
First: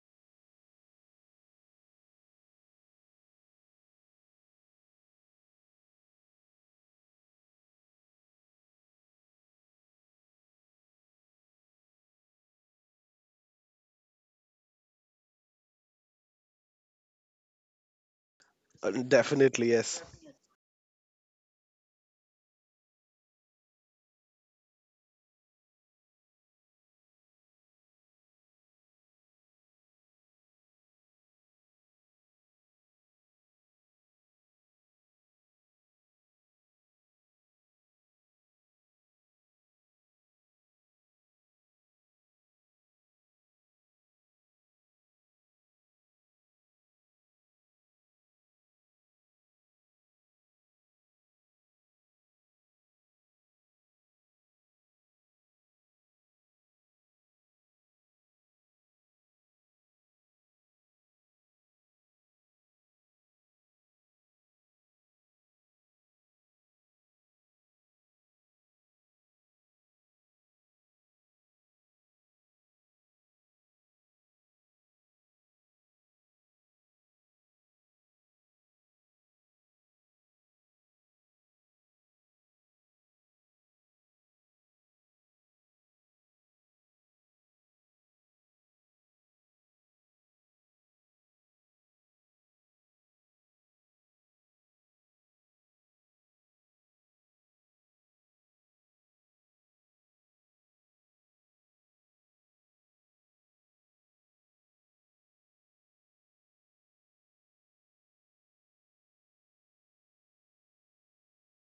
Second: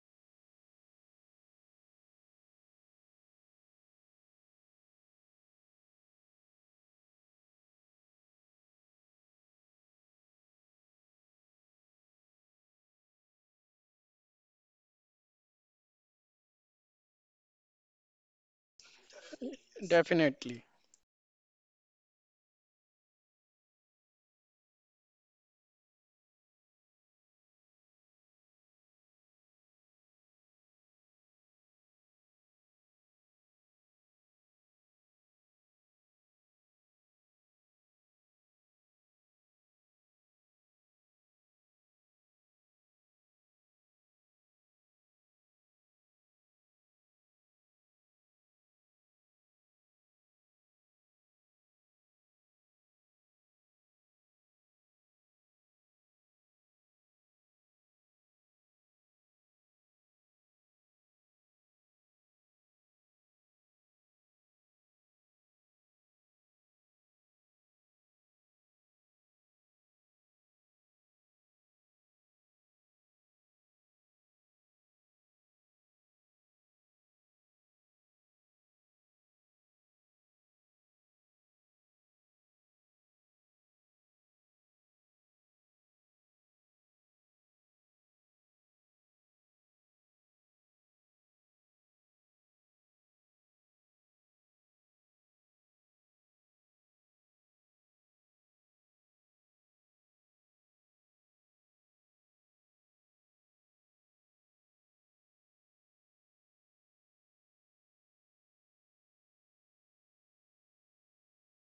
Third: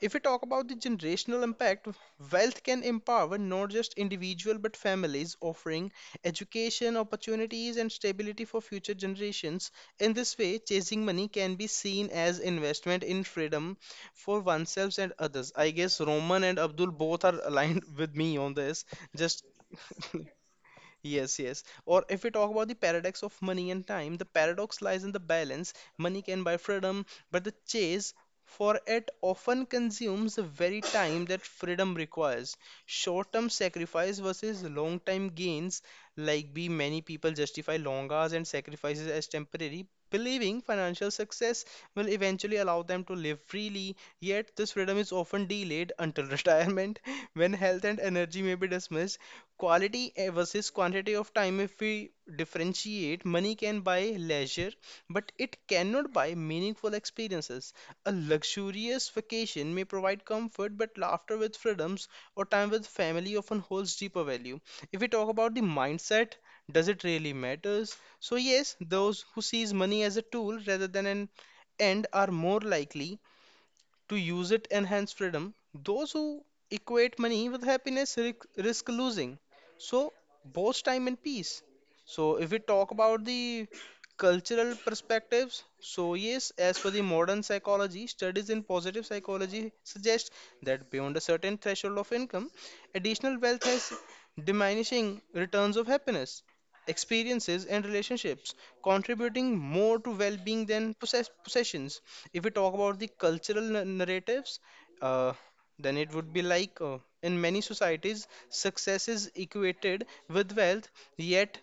[SPEAKER 3] If we talk about the generational impact, wealth can empower not just individual but families, offering education, opportunities, and stability for future generations. In this way, chasing money can be seen as investment in freedom for oneself and others. I guess Roman and Abdul both are aligned with me on this. Just
[SPEAKER 2] Definitely, yes.
[SPEAKER 1] Definitely.
[SPEAKER 3] Yes, yes. Or if we talk about the paradox of money and time, the paradox lies in the balance. Money can buy freedom, but the chase for it often consumes the very time that freedom requires. Short-term sacrifice versus long-term gains, like be many people justify long hours and sacrifices as temporary, believing financial success will eventually allow them to live freely. Yet this freedom is often delayed until retirement, when health and energy may be dismissed. Quality versus quantity of time, if we differentiate, money can buy leisure, but it cannot buy meaningful experiences. A luxurious vacation may provide comfort, but laughter with freedoms or time with family often holds deeper value. If we talk about the mindset, does it really matters? So yes, those who sees money as a tool rather than an end are more likely to use it enhance freedom. Those who equate money with happiness risk, losing so both time and peace. So if we talk about the cultural perspectives, so yes, as per the modern psychology studies in positive psychology suggest that beyond a certain threshold of income, additional wealth has diminishing returns of happiness. Experiences and relationships contributing more to well-being than possessions. If we talk about the cultural narratives, uh, then it would be like in many societies success is equated with wealth. Yet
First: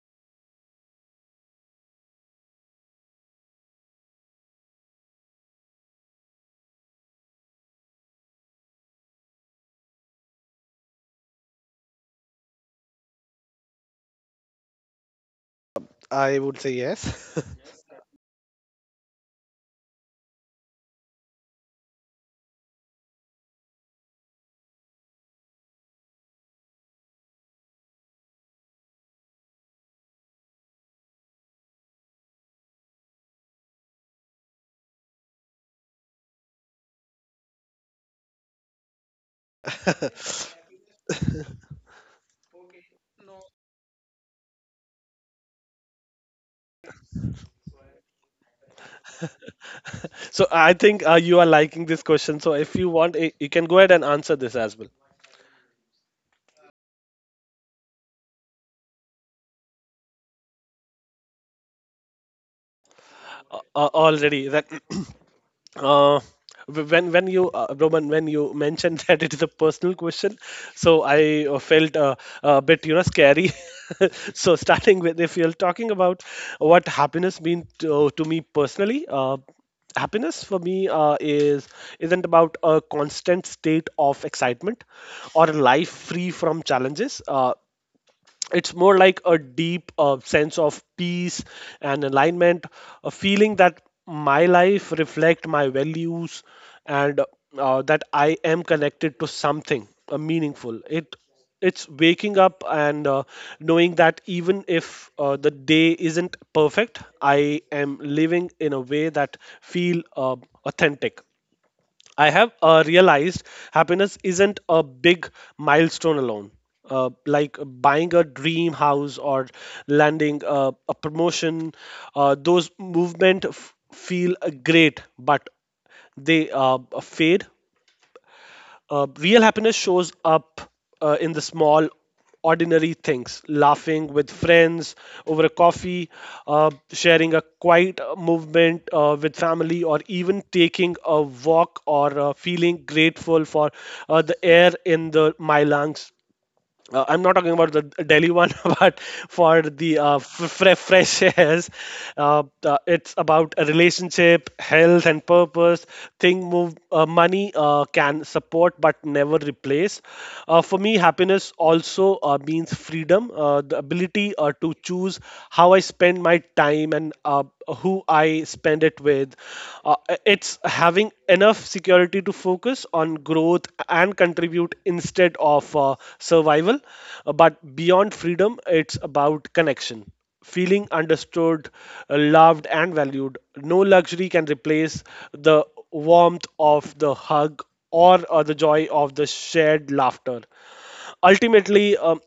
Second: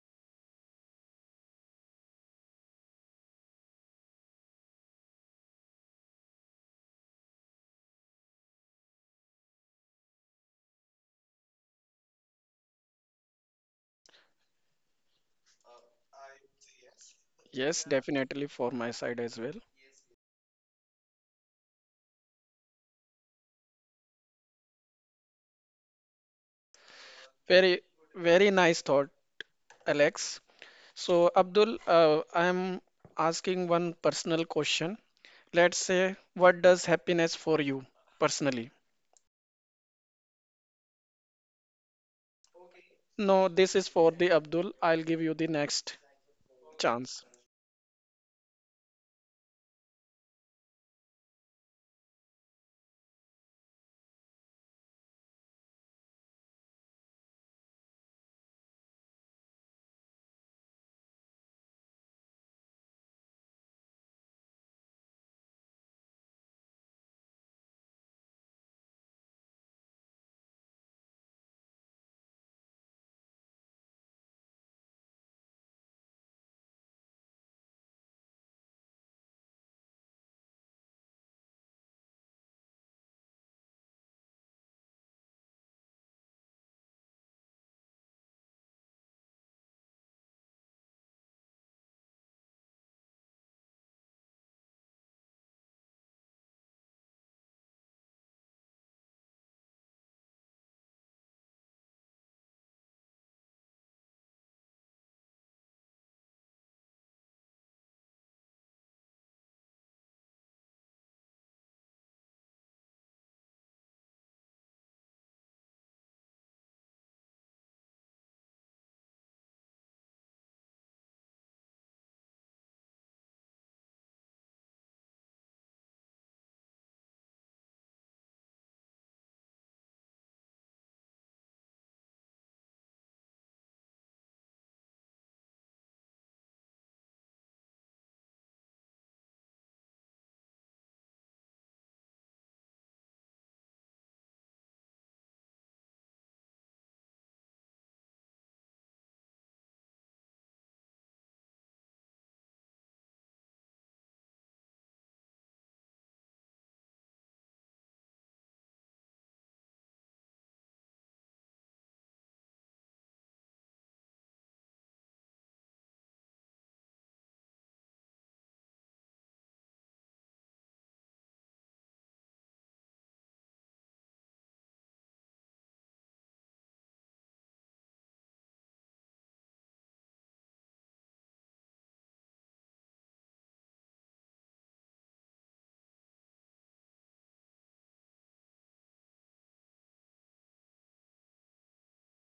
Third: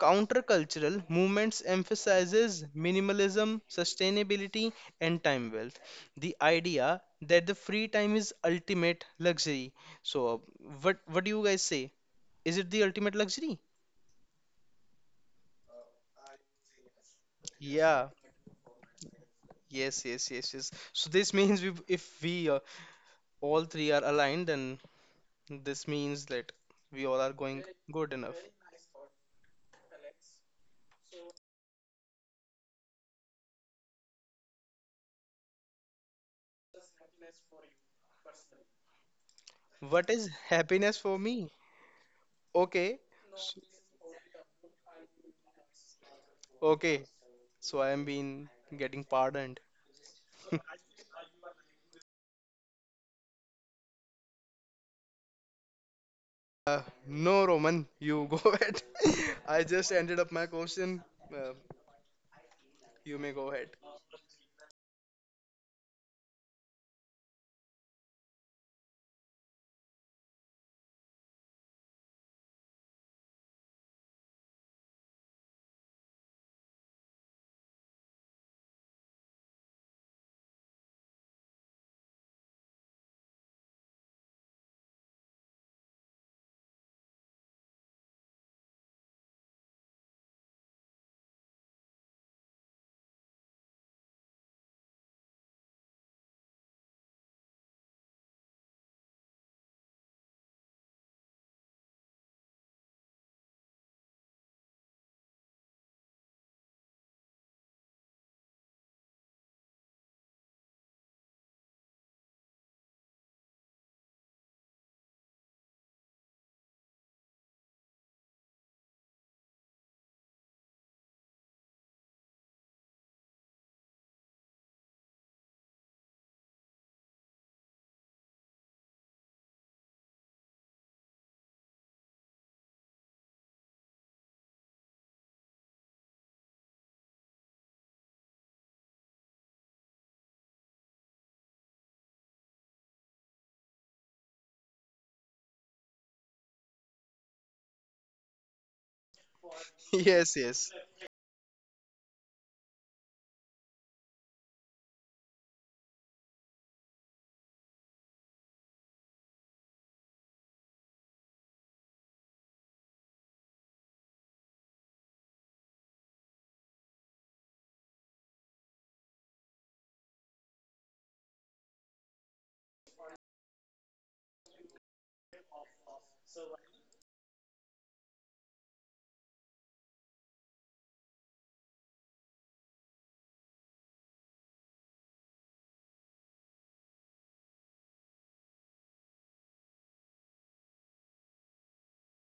[SPEAKER 3] countercultural movements emphasizes minimalism, sustainability, and time wealth, the idea that the free time is ultimate luxury. So what do you guys say, is it the ultimate luxury?
[SPEAKER 2] I would say yes.
[SPEAKER 1] Yes,
[SPEAKER 3] Yeah.
[SPEAKER 1] definitely for my side as well.
[SPEAKER 3] Yes, yes, yes, yes. So this means we, if we all three are aligned, then this means that we all are going
[SPEAKER 1] Very,
[SPEAKER 3] good enough.
[SPEAKER 1] very nice thought, Alex. So, Abdul, I am asking one personal question. Let's say, what does happiness for you personally?
[SPEAKER 3] What is happiness for me? Okay.
[SPEAKER 1] No,
[SPEAKER 3] s-
[SPEAKER 1] this is for the Abdul. I'll give you the next
[SPEAKER 3] Okay.
[SPEAKER 1] chance.
[SPEAKER 3] So I am being getting pardoned.
[SPEAKER 2] So I think you are liking this question. So if you want, you can go ahead and answer this as well.
[SPEAKER 3] No, Roman, you go ahead. I just ended up my question. Uh, you may go ahead.
[SPEAKER 2] Already that uh, when you, Roman, when you mentioned that it is a personal question, so I felt a bit, you know, scary. So starting with, if you're talking about what happiness means to me personally, happiness for me is isn't about a constant state of excitement or a life free from challenges. It's more like a deep sense of peace and alignment, a feeling that my life reflect my values, and that I am connected to something meaningful. It it's waking up and knowing that even if the day isn't perfect, I am living in a way that feel authentic. I have realized happiness isn't a big milestone alone. Like buying a dream house or landing a promotion, those movement feel great, but they fade. Uh, real happiness shows up in the small, ordinary things, laughing with friends over a coffee, sharing a quiet movement with family, or even taking a walk, or feeling grateful for the air in my lungs. Uh, I'm not talking about the Delhi one, but for the
[SPEAKER 3] Yes, yes.
[SPEAKER 2] fresh airs. It's about a relationship, health, and purpose. Thing move, money can support but never replace. For me, happiness also means freedom, the ability to choose how I spend my time and who I spend it with. Uh, it's having enough security to focus on growth and contribute instead of survival. But beyond freedom, it's about connection. Feeling understood, loved, and valued. No luxury can replace the warmth of the hug or the joy of the shared laughter. Ultimately,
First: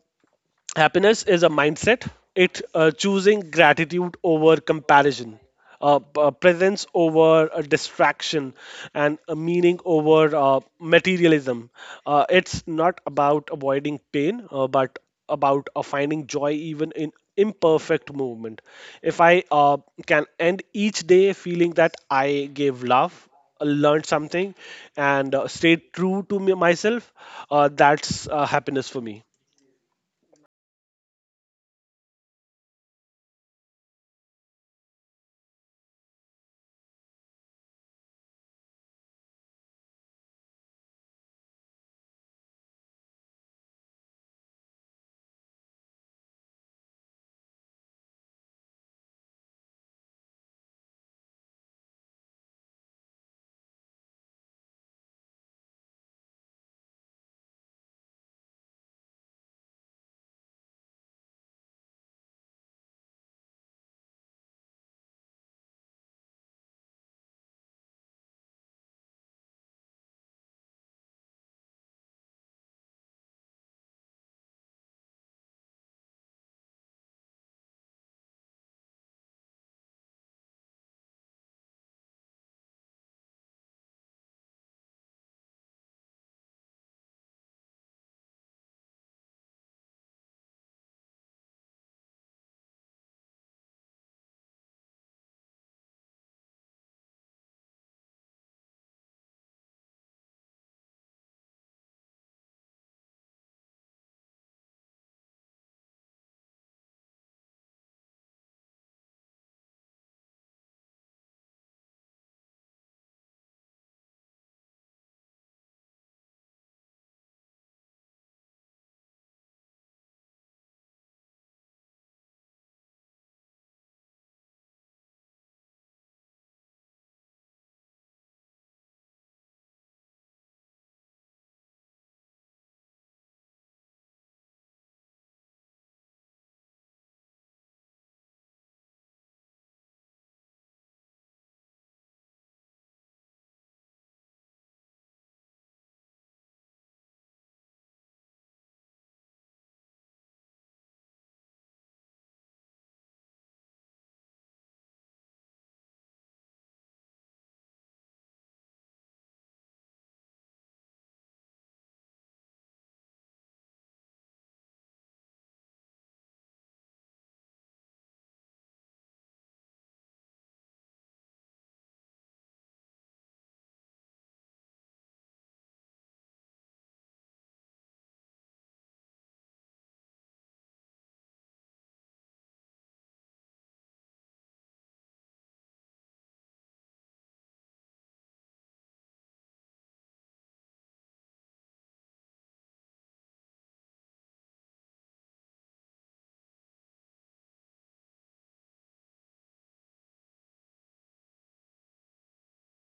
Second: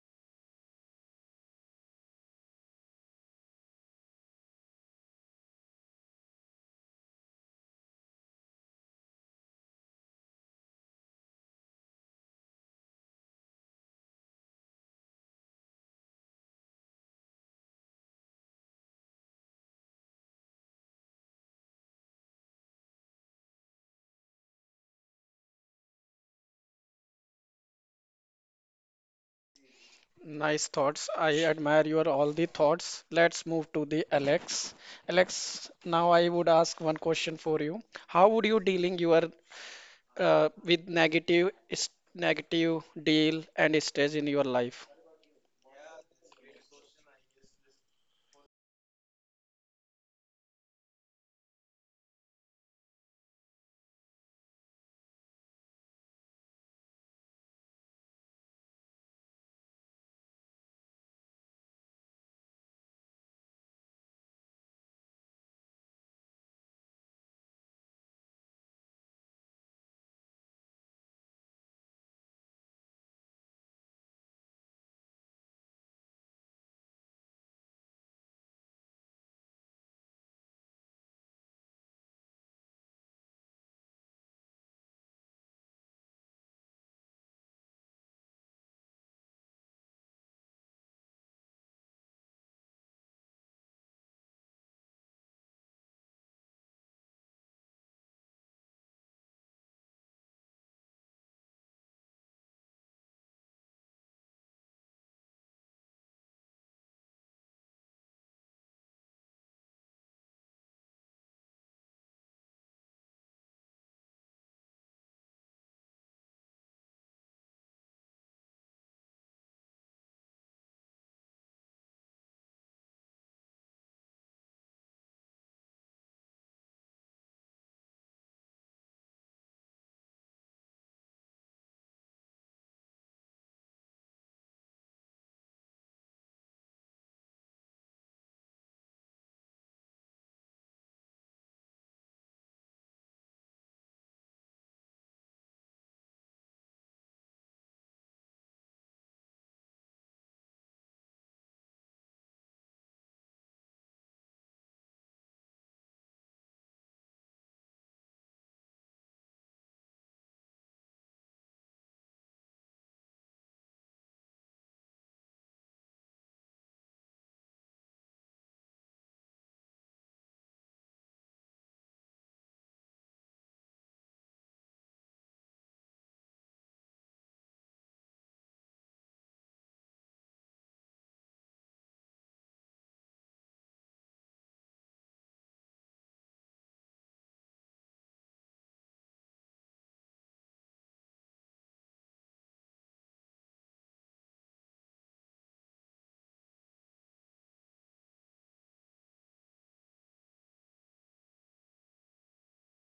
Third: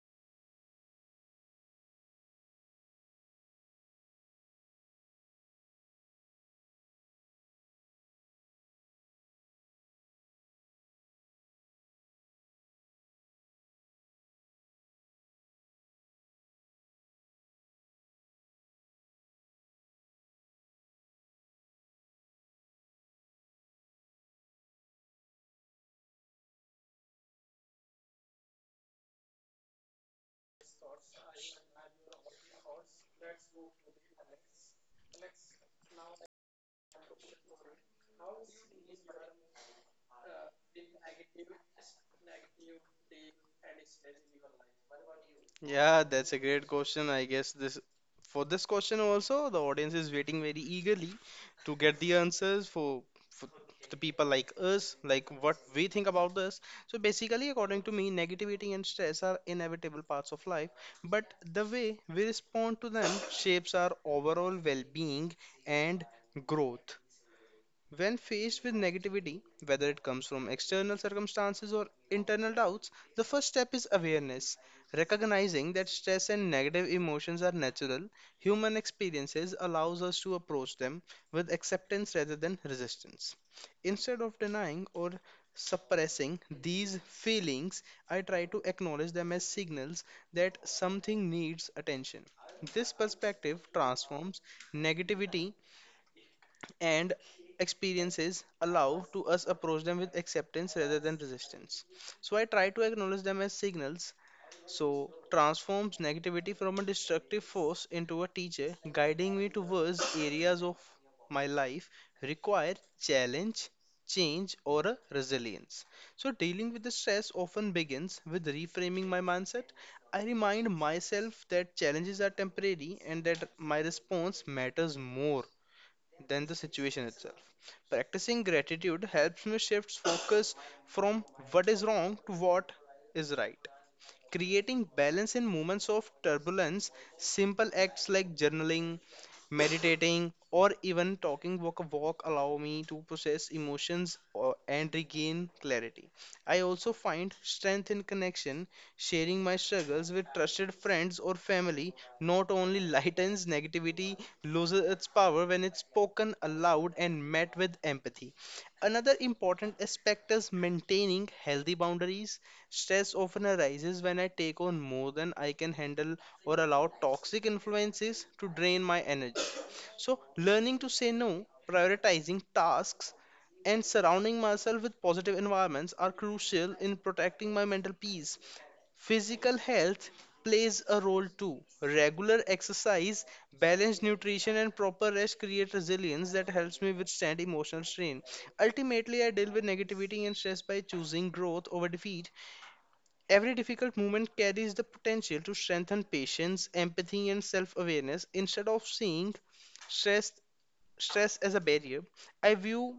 [SPEAKER 2] happiness is a mindset. It choosing gratitude over comparison, presence over a distraction, and a meaning over materialism. Uh, it's not about avoiding pain, but about finding joy even in imperfect movement. If I can end each day feeling that I gave love, learned something, and stayed true to myself, that's happiness for me.
[SPEAKER 1] Nice thoughts. I admire your all the thoughts. Let's move to the Alex. Alex, now I would ask one question for you. How would you dealing your with negative is negative deal and stress in your life?
[SPEAKER 3] Yeah, that's a great question. I guess this, for this question also, the audience is waiting very eagerly to get the answers for for the people like us, like what we think about this. So basically, according to me, negativity and stress are inevitable parts of life, but the way we respond to them shapes our overall well-being and growth. When faced with negativity, whether it comes from external circumstances or internal doubts, the first step is awareness. Recognizing that stress and negative emotions are natural, human experiences allows us to approach them with acceptance rather than resistance. Instead of denying or suppressing these feelings, I try to acknowledge them as signals that something needs attention. This perspective transforms negativity and experiences allow to us approach them with acceptance rather than resistance. So I try to acknowledge them as signals, so transforms negativity from a destructive force into a teacher guiding me towards areas of my life require challenge, change, or a resilience. So dealing with the stress often begins with reframing my mindset. I remind myself that challenges are temporary and that my response matters more than the situation itself. Practicing gratitude helps me shift focus from what is wrong to what is right, creating balance in moments of turbulence. Simple acts like journaling, meditating, or even talking walk a walk allow me to process emotions or, and regain clarity. I also find strength in connection. Sharing my struggles with trusted friends or family not only lightens negativity, loses its power when it's spoken aloud and met with empathy. Another important aspect is maintaining healthy boundaries. Stress often arises when I take on more than I can handle or allow toxic influences to drain my energy. So, learning to say no, prioritizing tasks, and surrounding myself with positive environments are crucial in protecting my mental peace. Physical health plays a role too. Regular exercise, balanced nutrition, and proper rest create resilience that helps me withstand emotional strain. Ultimately, I deal with negativity and stress by choosing growth over defeat. Every difficult moment carries the potential to strengthen patience, empathy, and self awareness. Instead of seeing stress, stress, as a barrier, I view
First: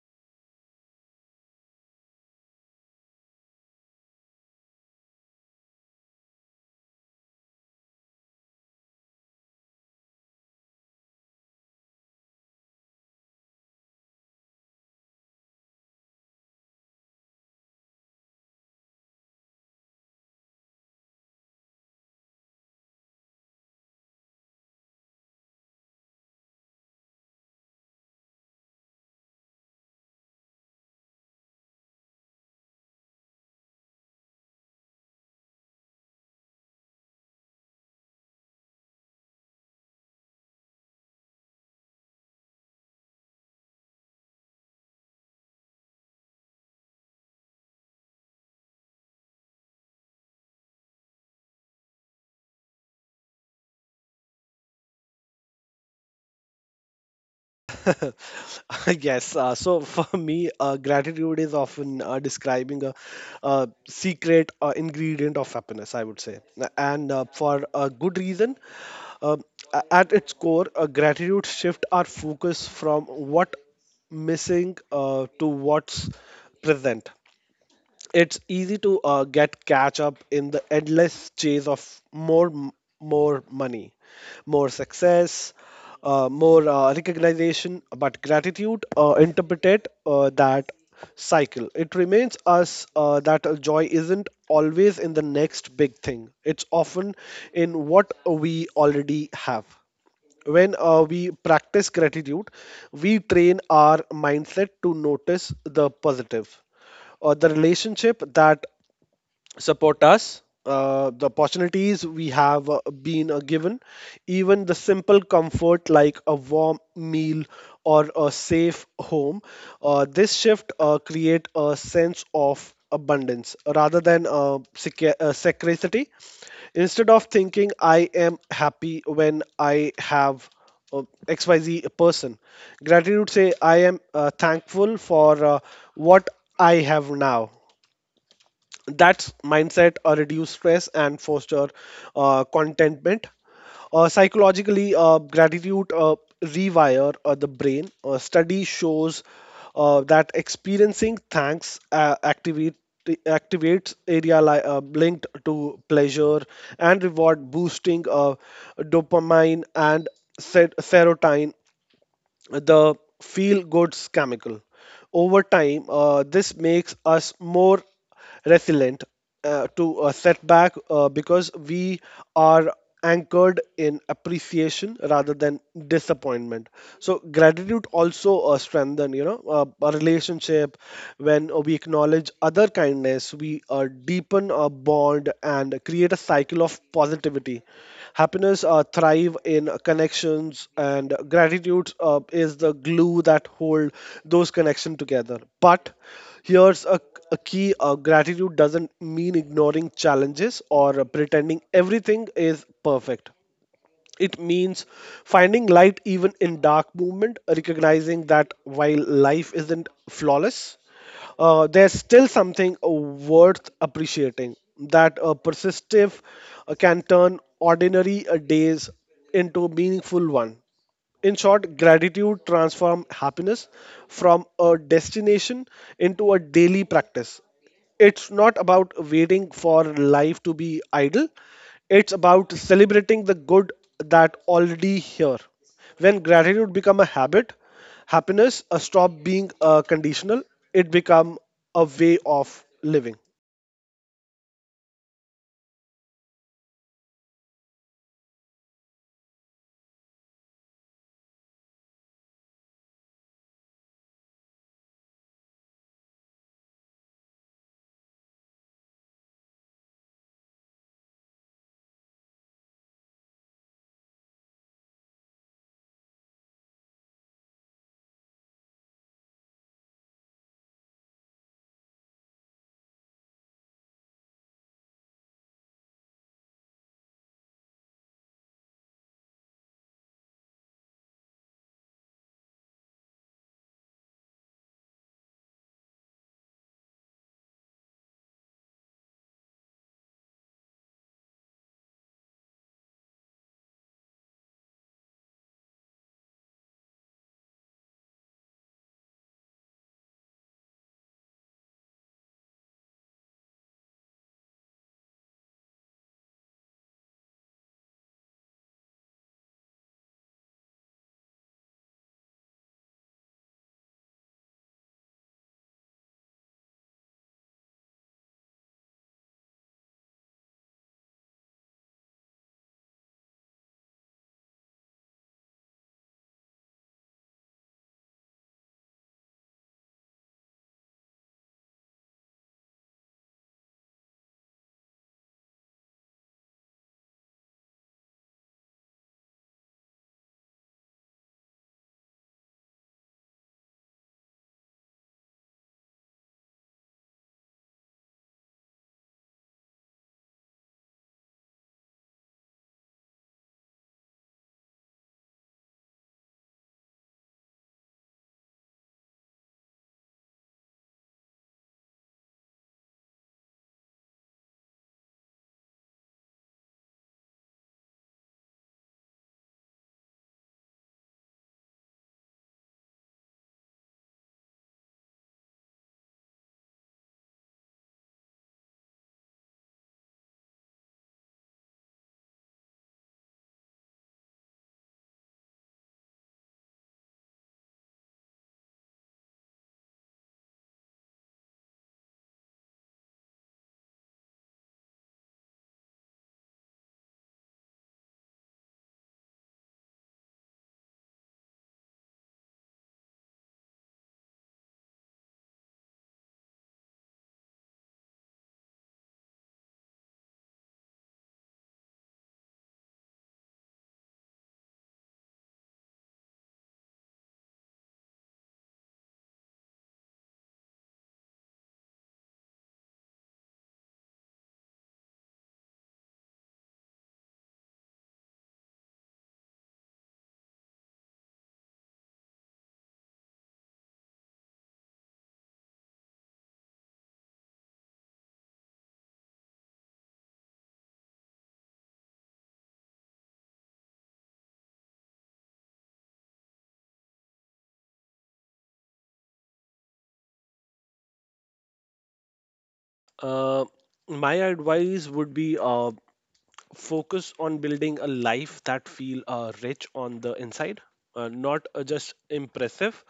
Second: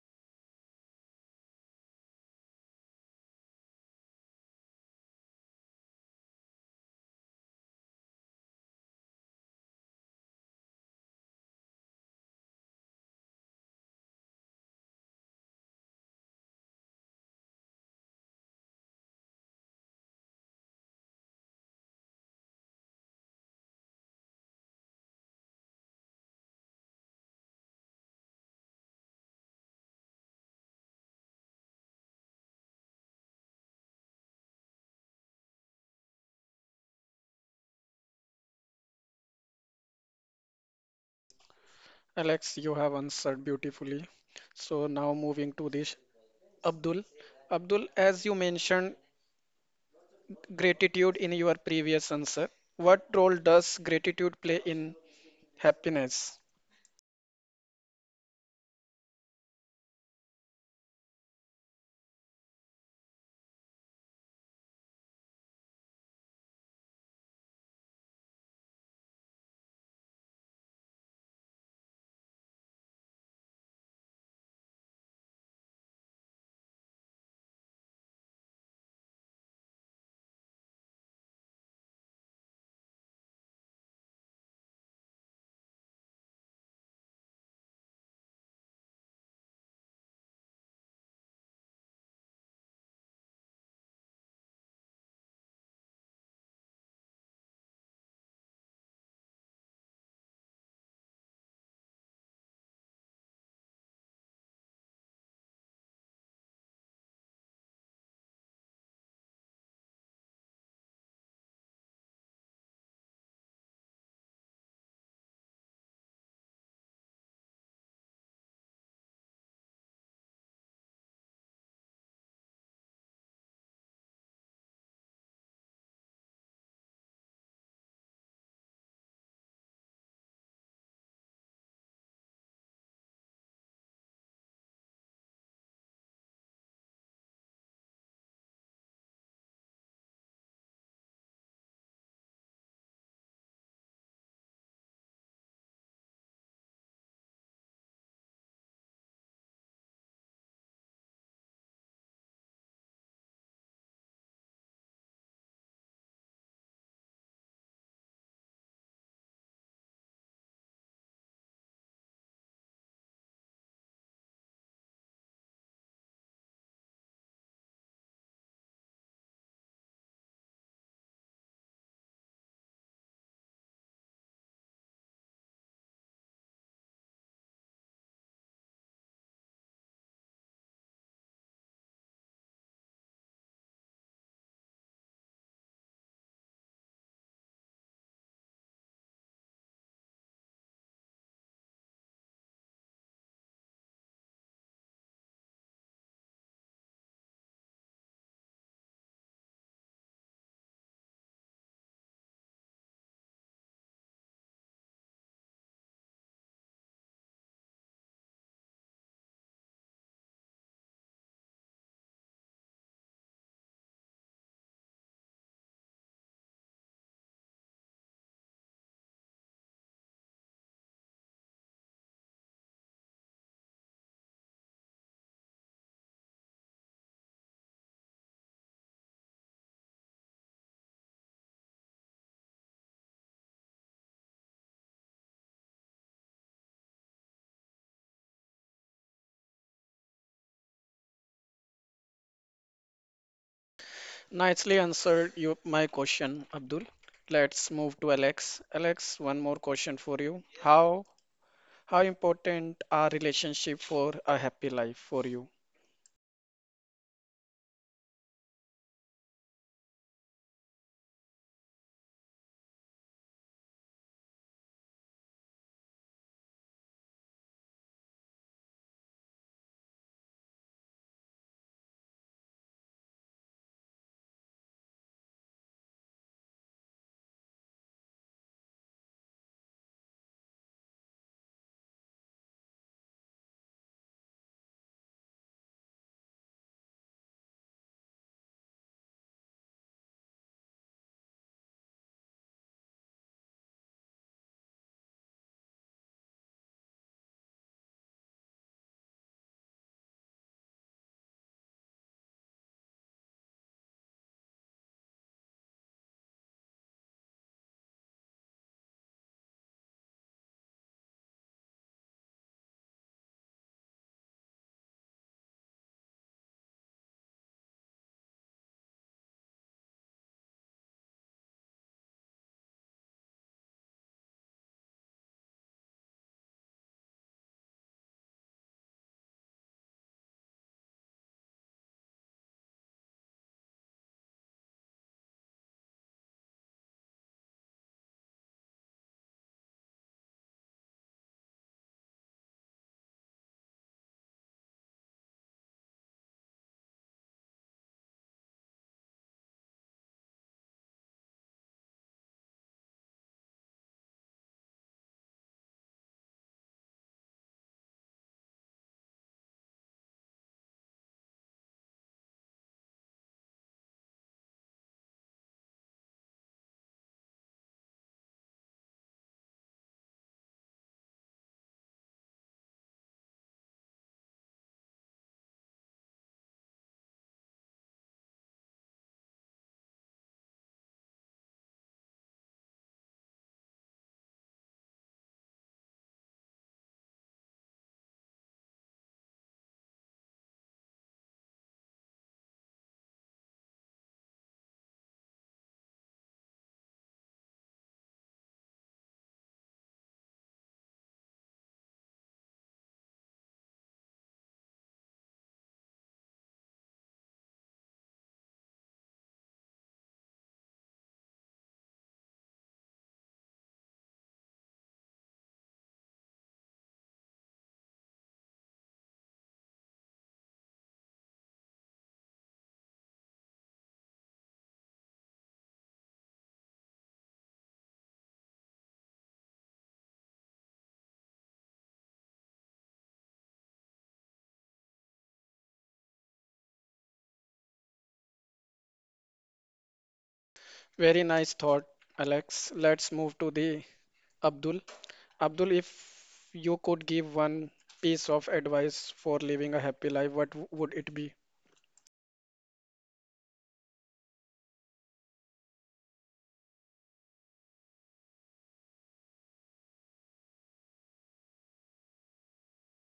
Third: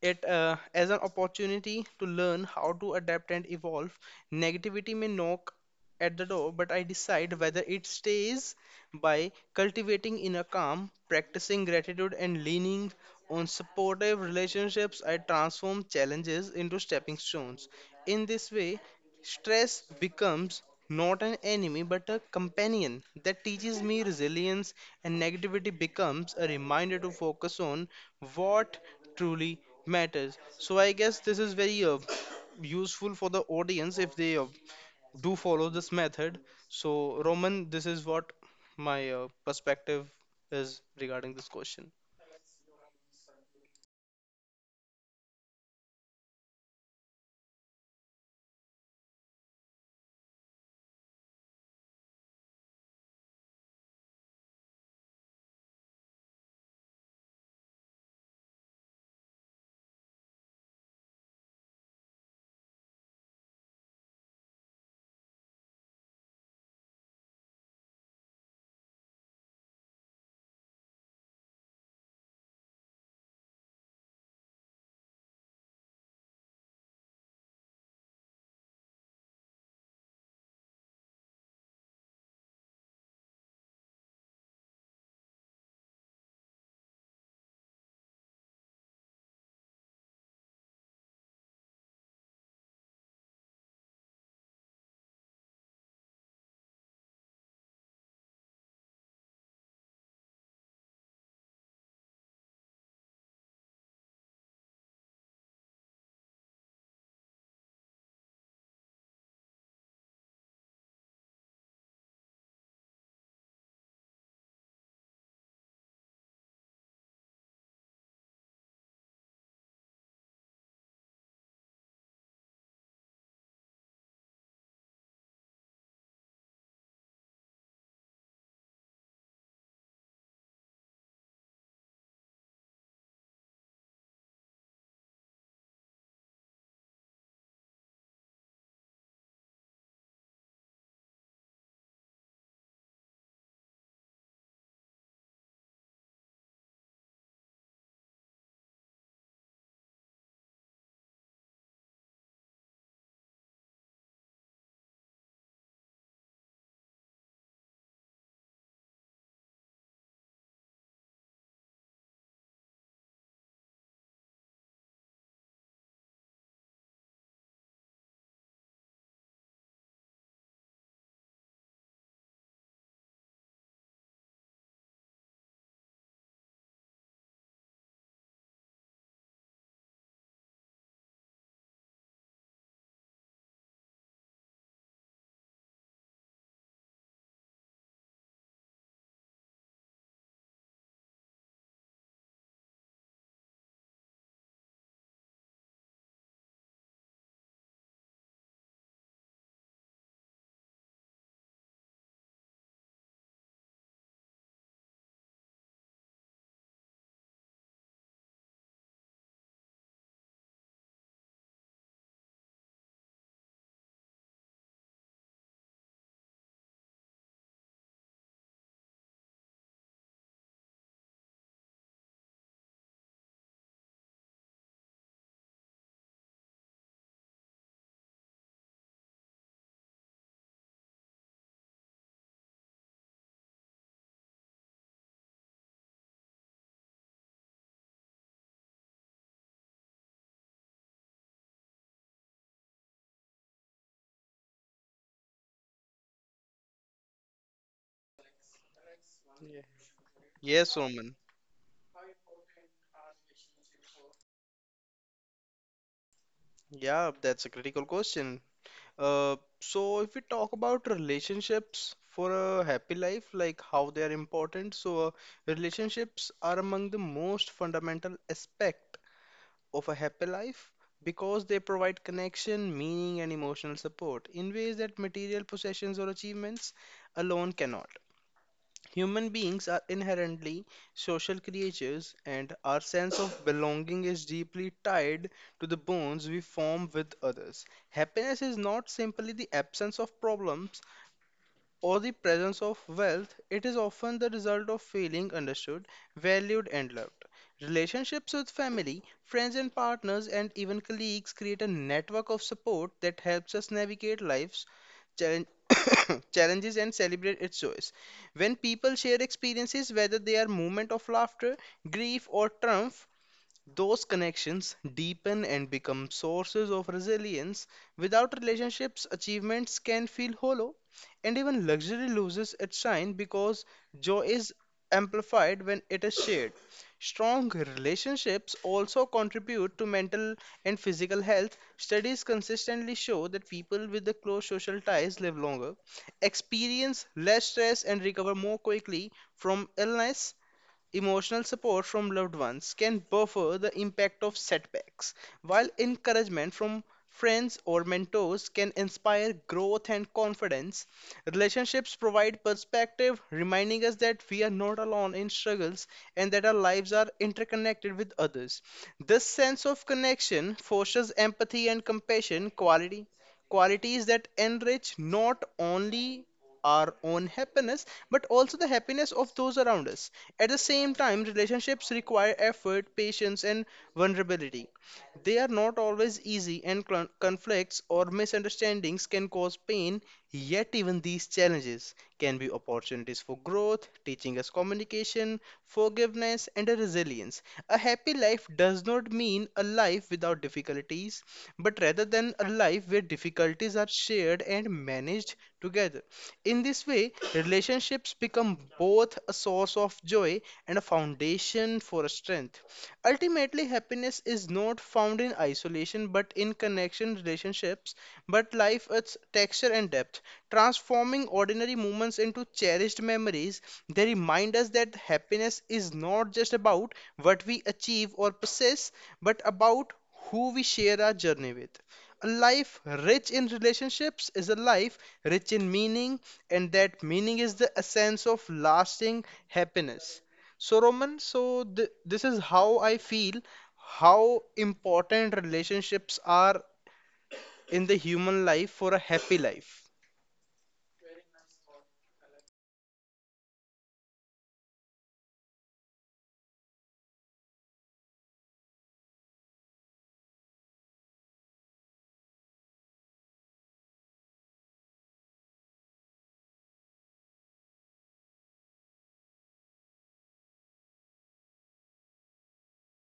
[SPEAKER 3] it as an opportunity to learn how to adapt and evolve. Negativity may knock at the door, but I decide whether it stays. By cultivating inner calm, practicing gratitude, and leaning on supportive relationships, I transform challenges into stepping stones. In this way, stress becomes not an enemy but a companion that teaches me resilience, and negativity becomes a reminder to focus on what truly matters. So, I guess this is very useful for the audience if they do follow this method. So, Roman, this is what my perspective is regarding this question.
[SPEAKER 1] Alex, you have answered beautifully. So now moving to this, Abdul. Abdul, as you mentioned gratitude in your previous answer, what role does gratitude play in happiness?
[SPEAKER 2] Yes. So for me, gratitude is often describing a secret ingredient of happiness, I would say. And for a good reason. Um, at its core, gratitude shift our focus from what missing to what's present. It's easy to get catch up in the endless chase of more, more money, more success, more recognition. But gratitude interpret that cycle. It reminds us that joy isn't always in the next big thing. It's often in what we already have. When we practice gratitude, we train our mindset to notice the positive, or the relationship that support us. The opportunities we have been given, even the simple comfort like a warm meal or a safe home, this shift create a sense of abundance rather than scarcity. Instead of thinking I am happy when I have uh, XYZ person, gratitude say I am thankful for what I have now. That's mindset reduce stress and foster contentment. Psychologically, gratitude rewire the brain. Study shows that experiencing thanks activates area linked to pleasure and reward, boosting dopamine and serotonin, the feel goods chemical. Over time, this makes us more resilient to a setback because we are anchored in appreciation rather than disappointment. So gratitude also strengthen, you know, a relationship. When we acknowledge other kindness, we deepen a bond and create a cycle of positivity. Happiness thrive in connections, and gratitude is the glue that hold those connections together. But here's a key, gratitude doesn't mean ignoring challenges or pretending everything is perfect. It means finding light even in dark movement, recognizing that while life isn't flawless, there's still something worth appreciating. That persistive can turn ordinary days into a meaningful one. In short, gratitude transforms happiness from a destination into a daily practice. It's not about waiting for life to be idle, it's about celebrating the good that already here. When gratitude become a habit, happiness stop being conditional, it become a way of living.
[SPEAKER 1] Nicely answered you my question, Abdul. Let's move to Alex. Alex, one more question for you.
[SPEAKER 3] Yes,
[SPEAKER 1] How
[SPEAKER 3] Roman.
[SPEAKER 1] how important are relationship for a happy life for you?
[SPEAKER 3] Yeah, that's a critical question. So if we talk about relationships for a happy life, like how they are important, so relationships are among the most fundamental aspect of a happy life because they provide connection, meaning, and emotional support in ways that material possessions or achievements alone cannot. Human beings are inherently social creatures, and our sense of belonging is deeply tied to the bonds we form with others. Happiness is not simply the absence of problems, or the presence of wealth, it is often the result of feeling understood, valued, and loved. Relationships with family, friends, and partners, and even colleagues create a network of support that helps us navigate life's challenge- challenges and celebrate its joys. When people share experiences, whether they are moments of laughter, grief, or triumph, those connections deepen and become sources of resilience. Without relationships, achievements can feel hollow, and even luxury loses its shine because joy is amplified when it is shared. Strong relationships also contribute to mental and physical health. Studies consistently show that people with the close social ties live longer, experience less stress, and recover more quickly from illness. Emotional support from loved ones can buffer the impact of setbacks, while encouragement from friends or mentors can inspire growth and confidence. Relationships provide perspective, reminding us that we are not alone in struggles and that our lives are interconnected with others. This sense of connection fosters empathy and compassion, quality qualities that enrich not only our own happiness but also the happiness of those around us. At the same time, relationships require effort, patience, and vulnerability. They are not always easy, and conflicts or misunderstandings can cause pain. Yet, even these challenges can be opportunities for growth, teaching us communication, forgiveness, and a resilience. A happy life does not mean a life without difficulties, but rather than a life where difficulties are shared and managed together. In this way, relationships become both a source of joy and a foundation for strength. Ultimately, happiness is not found in isolation but in connection relationships, but life its texture and depth, transforming ordinary moments into cherished memories. They remind us that happiness is not just about what we achieve or possess, but about who we share our journey with. A life rich in relationships is a life rich in meaning, and that meaning is the essence of lasting happiness. So, Roman, so th this is how I feel how important relationships are in the human life for a happy life.
[SPEAKER 1] Very nice thought, Alex. Let's move to the Abdul. Abdul, if you could give one piece of advice for living a happy life, would it be?
[SPEAKER 2] Uh, my advice would be focus on building a life that feel rich on the inside, not just impressive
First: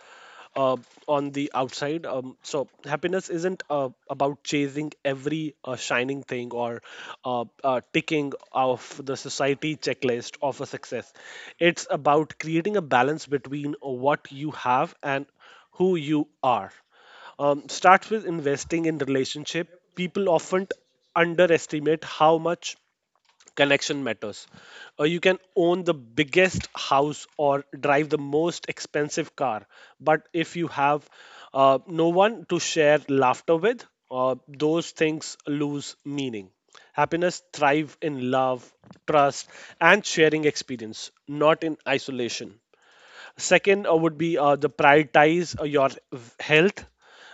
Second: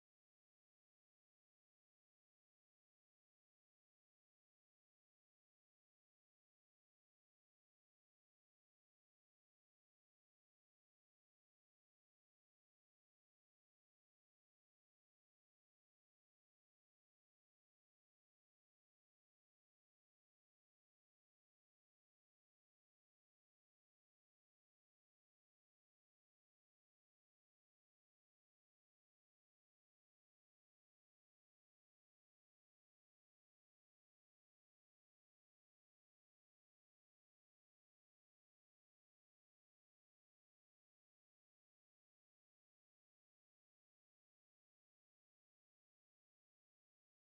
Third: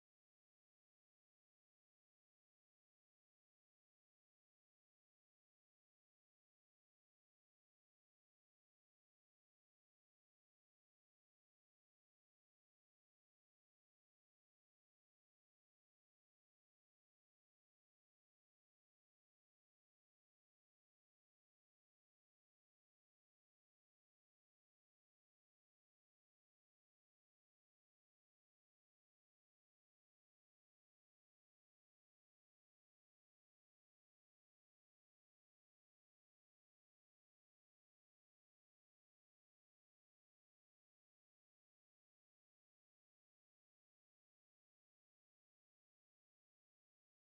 [SPEAKER 2] uh, on the outside. Um, so happiness isn't about chasing every shining thing or ticking off the society checklist of a success. It's about creating a balance between what you have and who you are. Um, starts with investing in relationship. People often underestimate how much connection matters. You can own the biggest house or drive the most expensive car, but if you have no one to share laughter with, those things lose meaning. Happiness thrive in love, trust, and sharing experience, not in isolation. Second would be the prioritize your health,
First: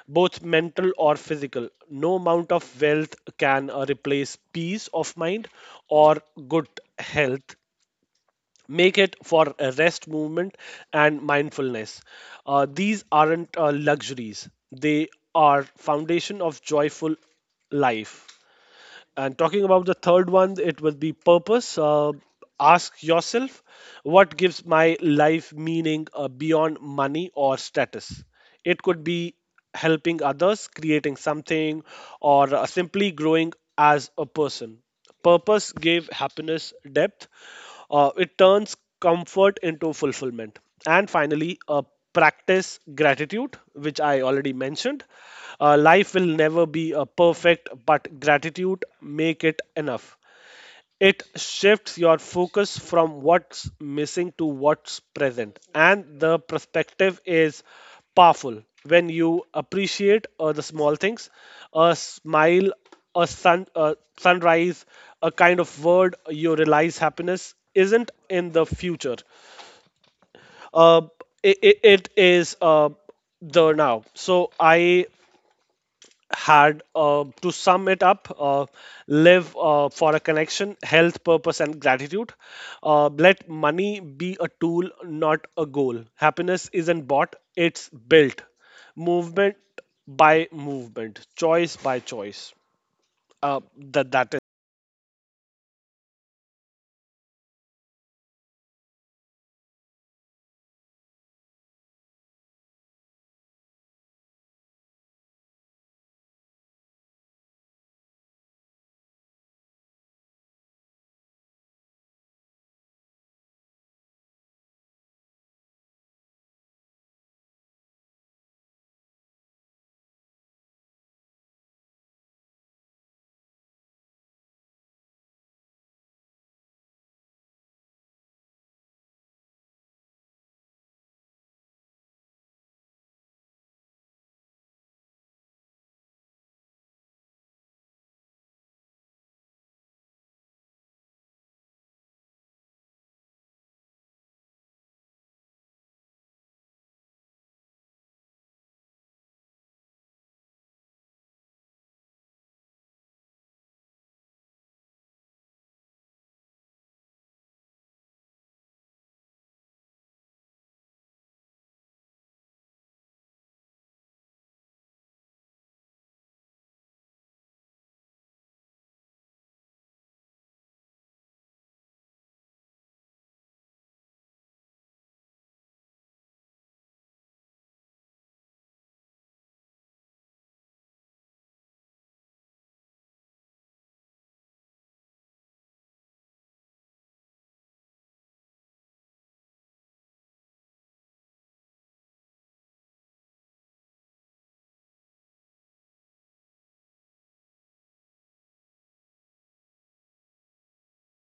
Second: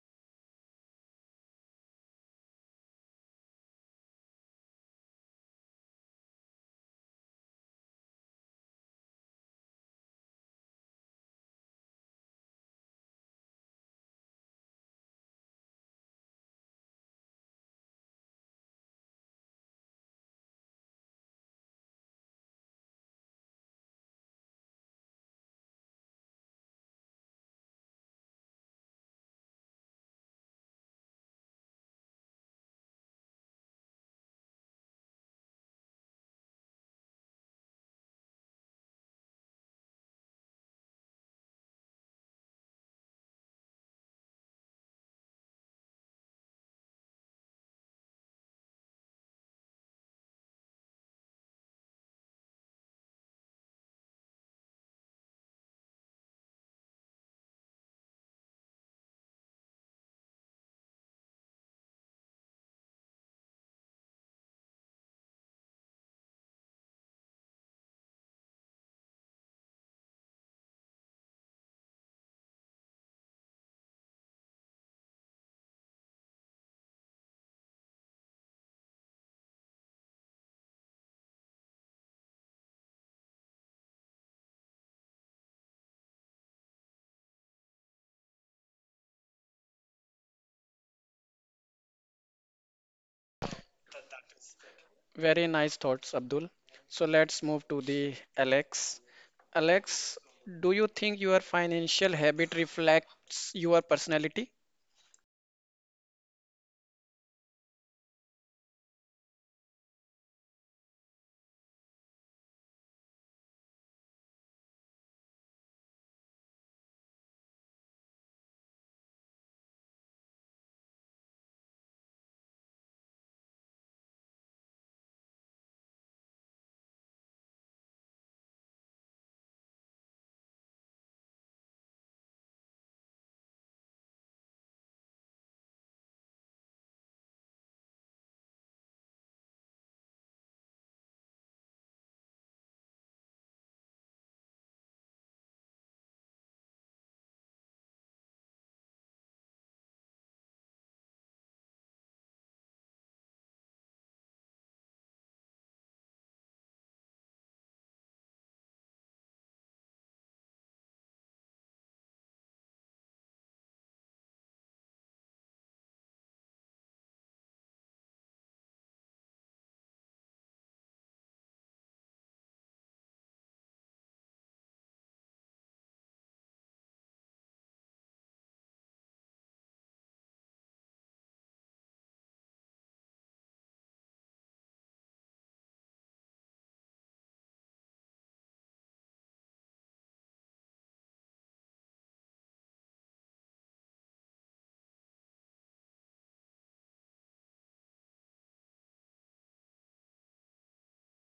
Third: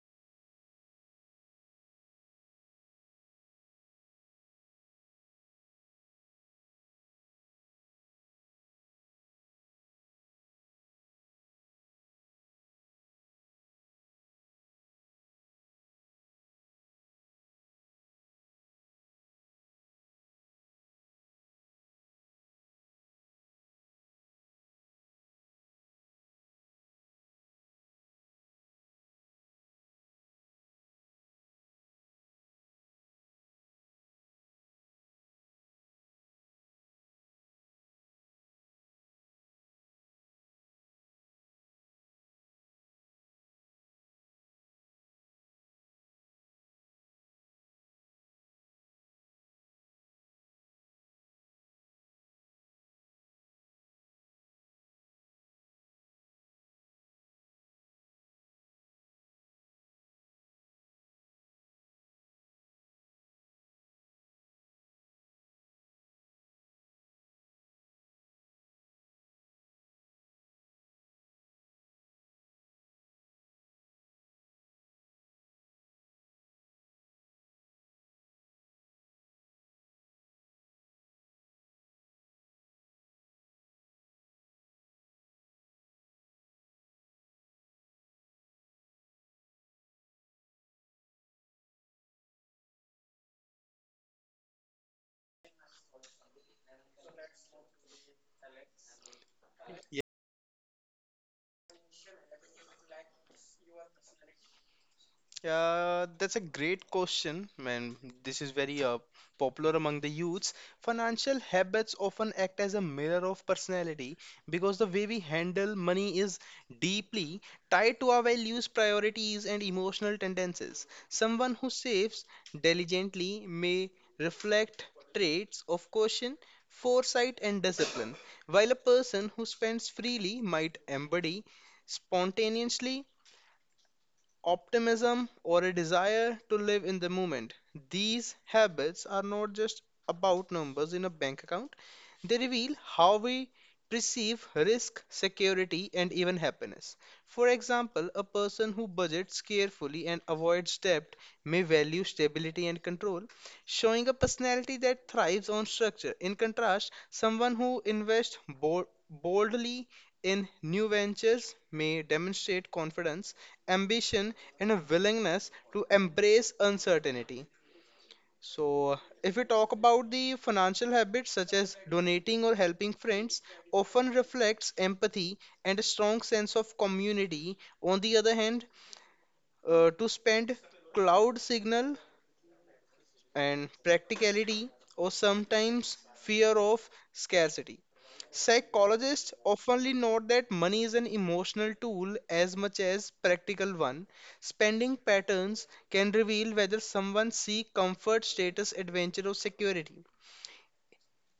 [SPEAKER 2] both mental or physical. No amount of wealth can replace peace of mind or good health. Make it for rest, movement, and mindfulness. These aren't luxuries; they are foundation of joyful life. And talking about the third one, it will be purpose. Ask yourself, what gives my life meaning beyond money or status? It could be helping others, creating something, or simply growing as a person. Purpose gave happiness depth. It turns comfort into fulfillment. And finally, practice gratitude, which I already mentioned. Life will never be perfect, but gratitude make it enough. It shifts your focus from what's missing to what's present. And the perspective is powerful. When you appreciate the small things, a smile, a sunrise, a kind of word, you realize happiness isn't in the future. Uh, it is the now. So I had to sum it up, live for a connection, health, purpose, and gratitude. Uh, let money be a tool, not a goal. Happiness isn't bought, it's built, movement by movement, choice by choice, that is,
[SPEAKER 1] Very nice thoughts, Abdul. So let's move to the Alex. Alex, do you think your financial habit reflects your personality?
[SPEAKER 3] Yeah, that's a great question, and this is very popular among the youths. Financial habits often act as a mirror of personality because the way we handle money is deeply tied to our values, priorities, and emotional tendencies. Someone who saves diligently may reflect traits of caution, foresight, and discipline, while a person who spends freely might embody spontaneously optimism, or a desire to live in the moment. These habits are not just about numbers in a bank account, they reveal how we perceive risk, security, and even happiness. For example, a person who budgets carefully and avoids debt may value stability and control, showing a personality that thrives on structure. In contrast, someone who invests boldly in new ventures may demonstrate confidence ambition and a willingness to embrace uncertainty. So, if we talk about the financial habits such as donating or helping friends, often reflects empathy and a strong sense of community. On the other hand, to spend cloud signal and practicality or sometimes fear of scarcity. Psychologists often note that money is an emotional tool as much as practical one. Spending patterns can reveal whether someone seeks comfort, status, adventure, or security.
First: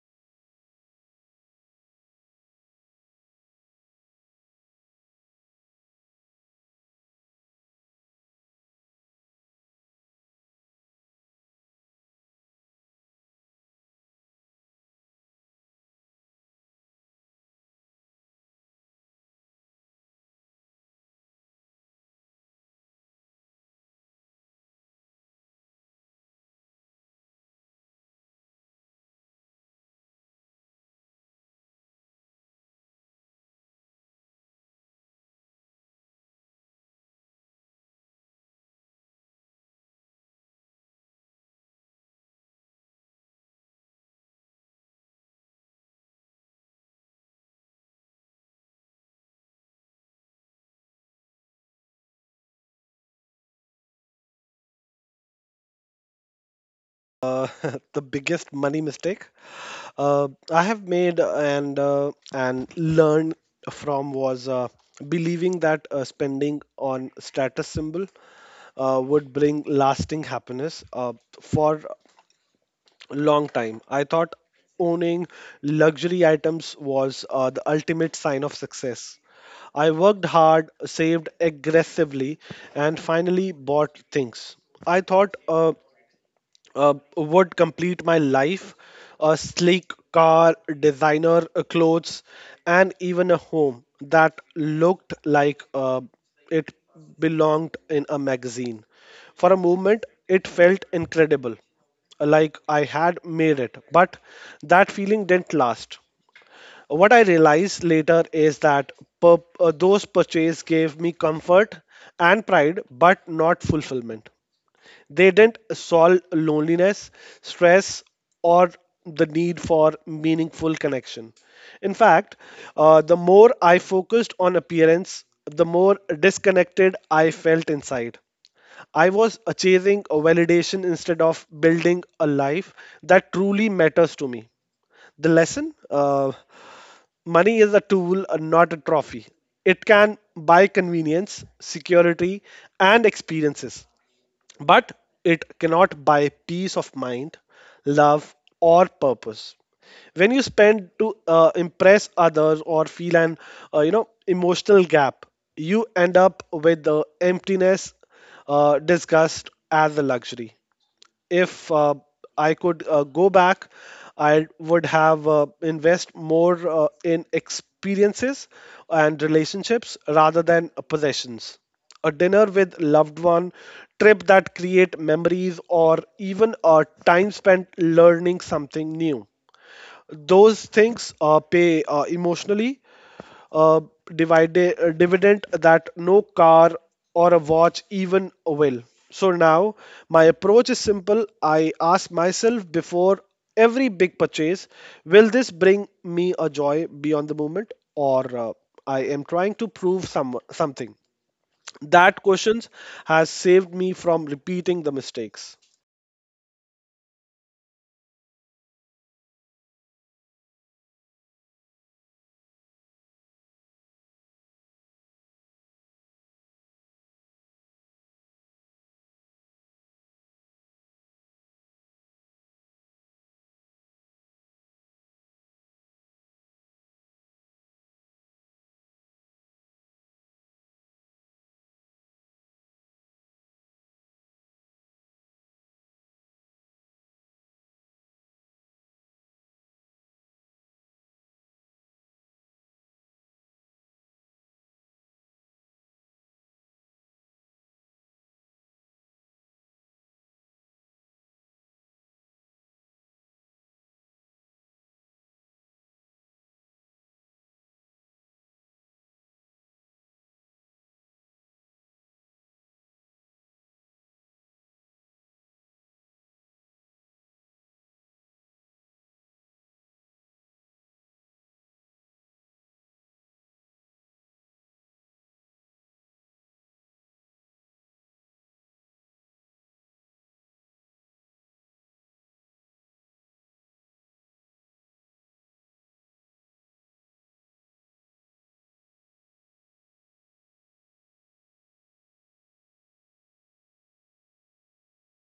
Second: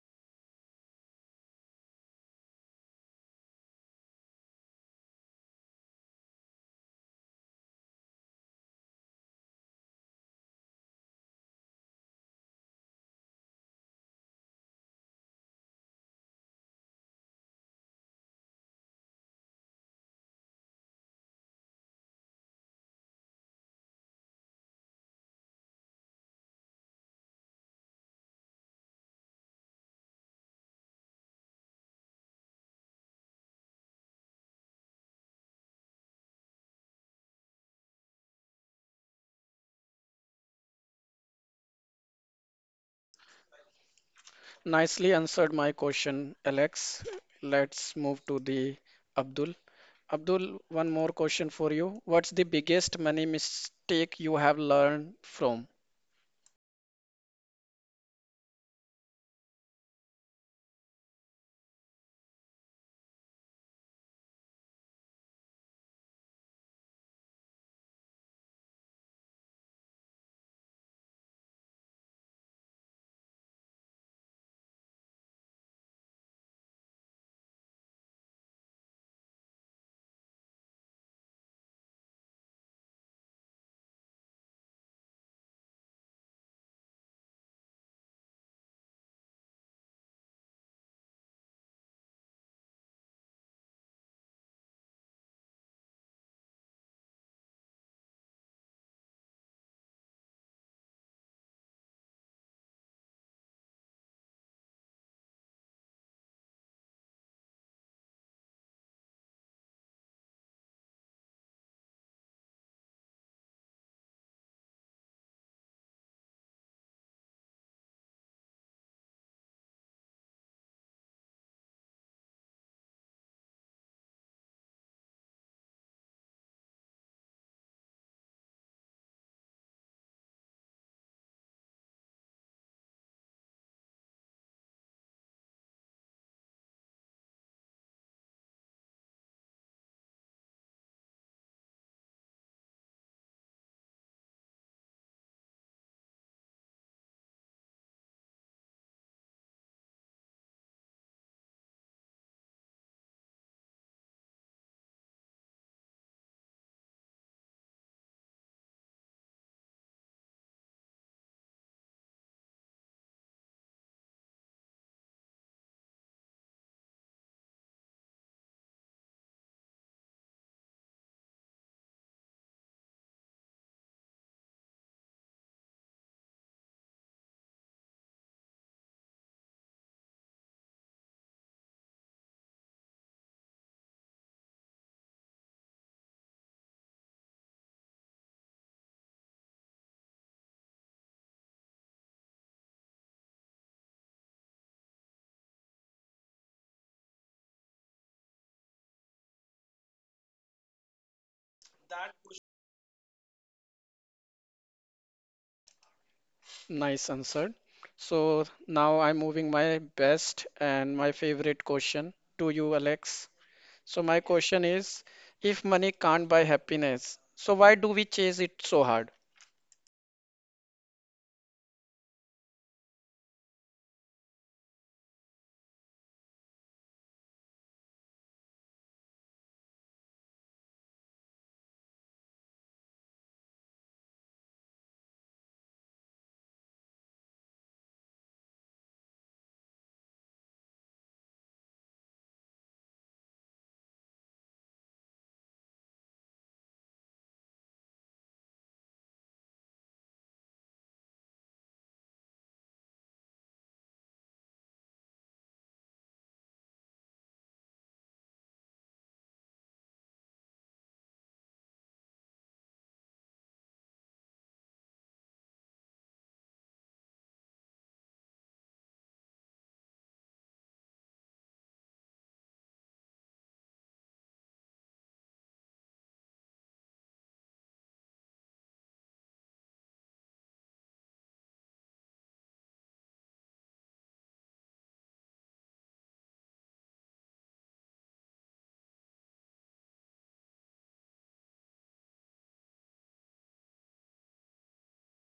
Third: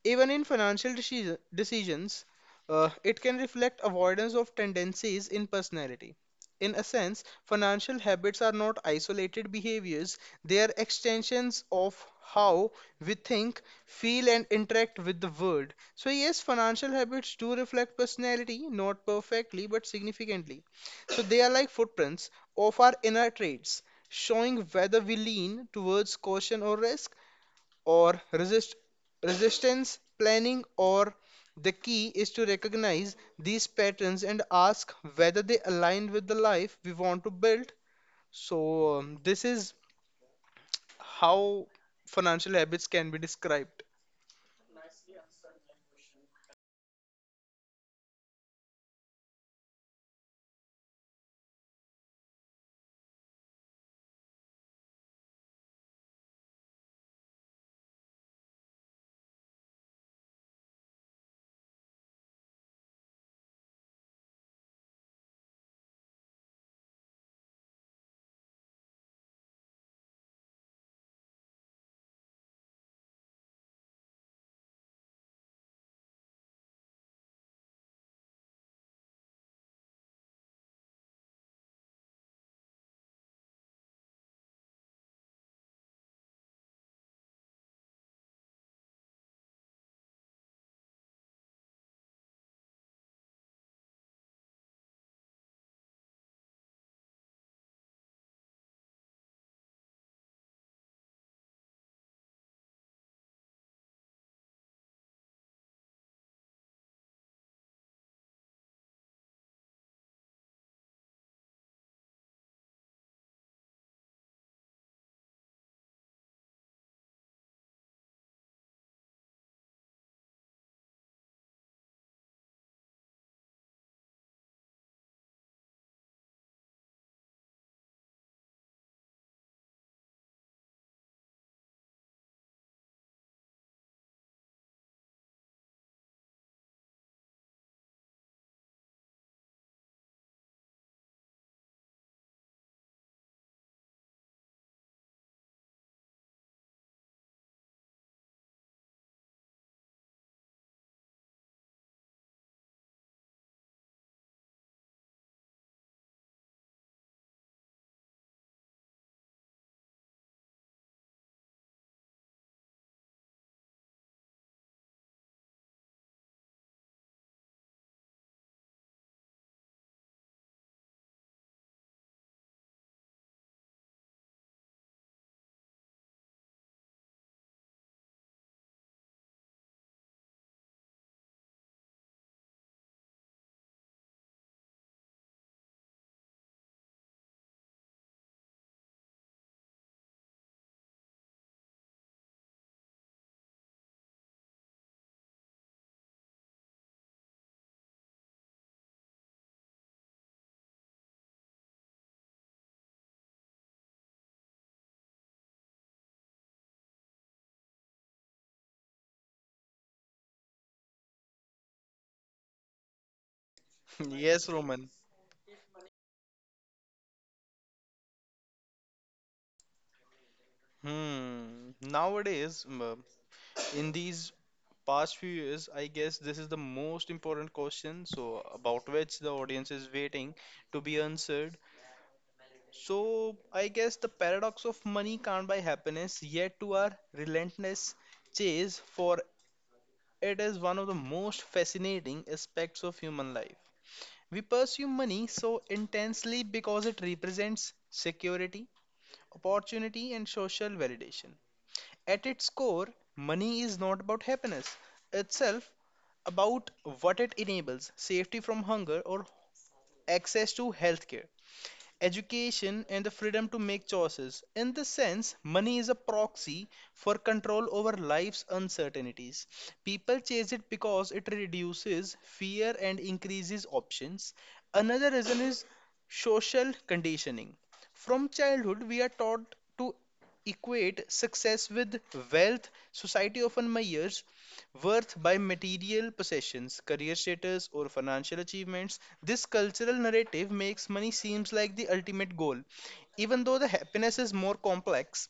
[SPEAKER 3] Even in financial decisions, it can reflect avoidance of tendencies in personality. In a sense, financial habits are not isolated behaviors, they are extensions of how we think, feel, and interact with the world. So, yes, financial habits do reflect personality, not perfectly, but significantly. So, they are like footprints of our inner traits, showing whether we lean towards caution or risk or resistance planning or the key is to recognize these patterns and ask whether they align with the life we want to build. So this is how financial habits can be described.
[SPEAKER 1] Nicely answered my question, Alex. Let's move to the Abdul. Abdul, one more question for you. What's the biggest money mistake you have learned from?
[SPEAKER 2] uh, the biggest money mistake I have made and learned from was believing that spending on status symbol would bring lasting happiness for a long time. I thought owning luxury items was the ultimate sign of success. I worked hard, saved aggressively, and finally bought things, I thought, would complete my life. A sleek car, designer clothes, and even a home that looked like it belonged in a magazine. For a moment, it felt incredible, like I had made it, but that feeling didn't last. What I realized later is that those purchases gave me comfort and pride, but not fulfillment. They didn't solve loneliness, stress, or the need for meaningful connection. In fact, the more I focused on appearance, the more disconnected I felt inside. I was chasing a validation instead of building a life that truly matters to me. The lesson, money is a tool, not a trophy. It can buy convenience, security, and experiences, but it cannot buy peace of mind, love, or purpose. When you spend to impress others or feel an, you know, emotional gap, you end up with the emptiness, disgust as a luxury. If I could go back, I would have invest more in experiences and relationships rather than possessions. A dinner with loved one, trip that create memories, or even a time spent learning something new. Those things pay emotionally uh, dividend that no car or a watch even will. So now my approach is simple. I ask myself before every big purchase, will this bring me a joy beyond the moment, or I am trying to prove something. That questions has saved me from repeating the mistakes.
[SPEAKER 1] Nice answer. So now I'm moving my best and my favorite question to you, Alex. So my
[SPEAKER 3] Yes,
[SPEAKER 1] question
[SPEAKER 3] Roman.
[SPEAKER 1] is, if money can't buy happiness, so why do we chase it so hard?
[SPEAKER 3] Hmm. Nowadays, in these past few years, I guess this is the most important question, so about which the audience is waiting to be answered. So I guess the paradox of money can't buy happiness, yet to our relentless chase for it is one of the most fascinating aspects of human life. We pursue money so intensely because it represents security, opportunity, and social validation. At its core, money is not about happiness itself, about what it enables safety from hunger or access to healthcare. Education, and the freedom to make choices. In this sense, money is a proxy for control over life's uncertainties. People chase it because it reduces fear and increases options. Another reason is social conditioning. From childhood, we are taught to equate success with wealth. Society often measures worth by material possessions, career status, or financial achievements. This cultural narrative makes money seems like the ultimate goal, even though the happiness is more complex.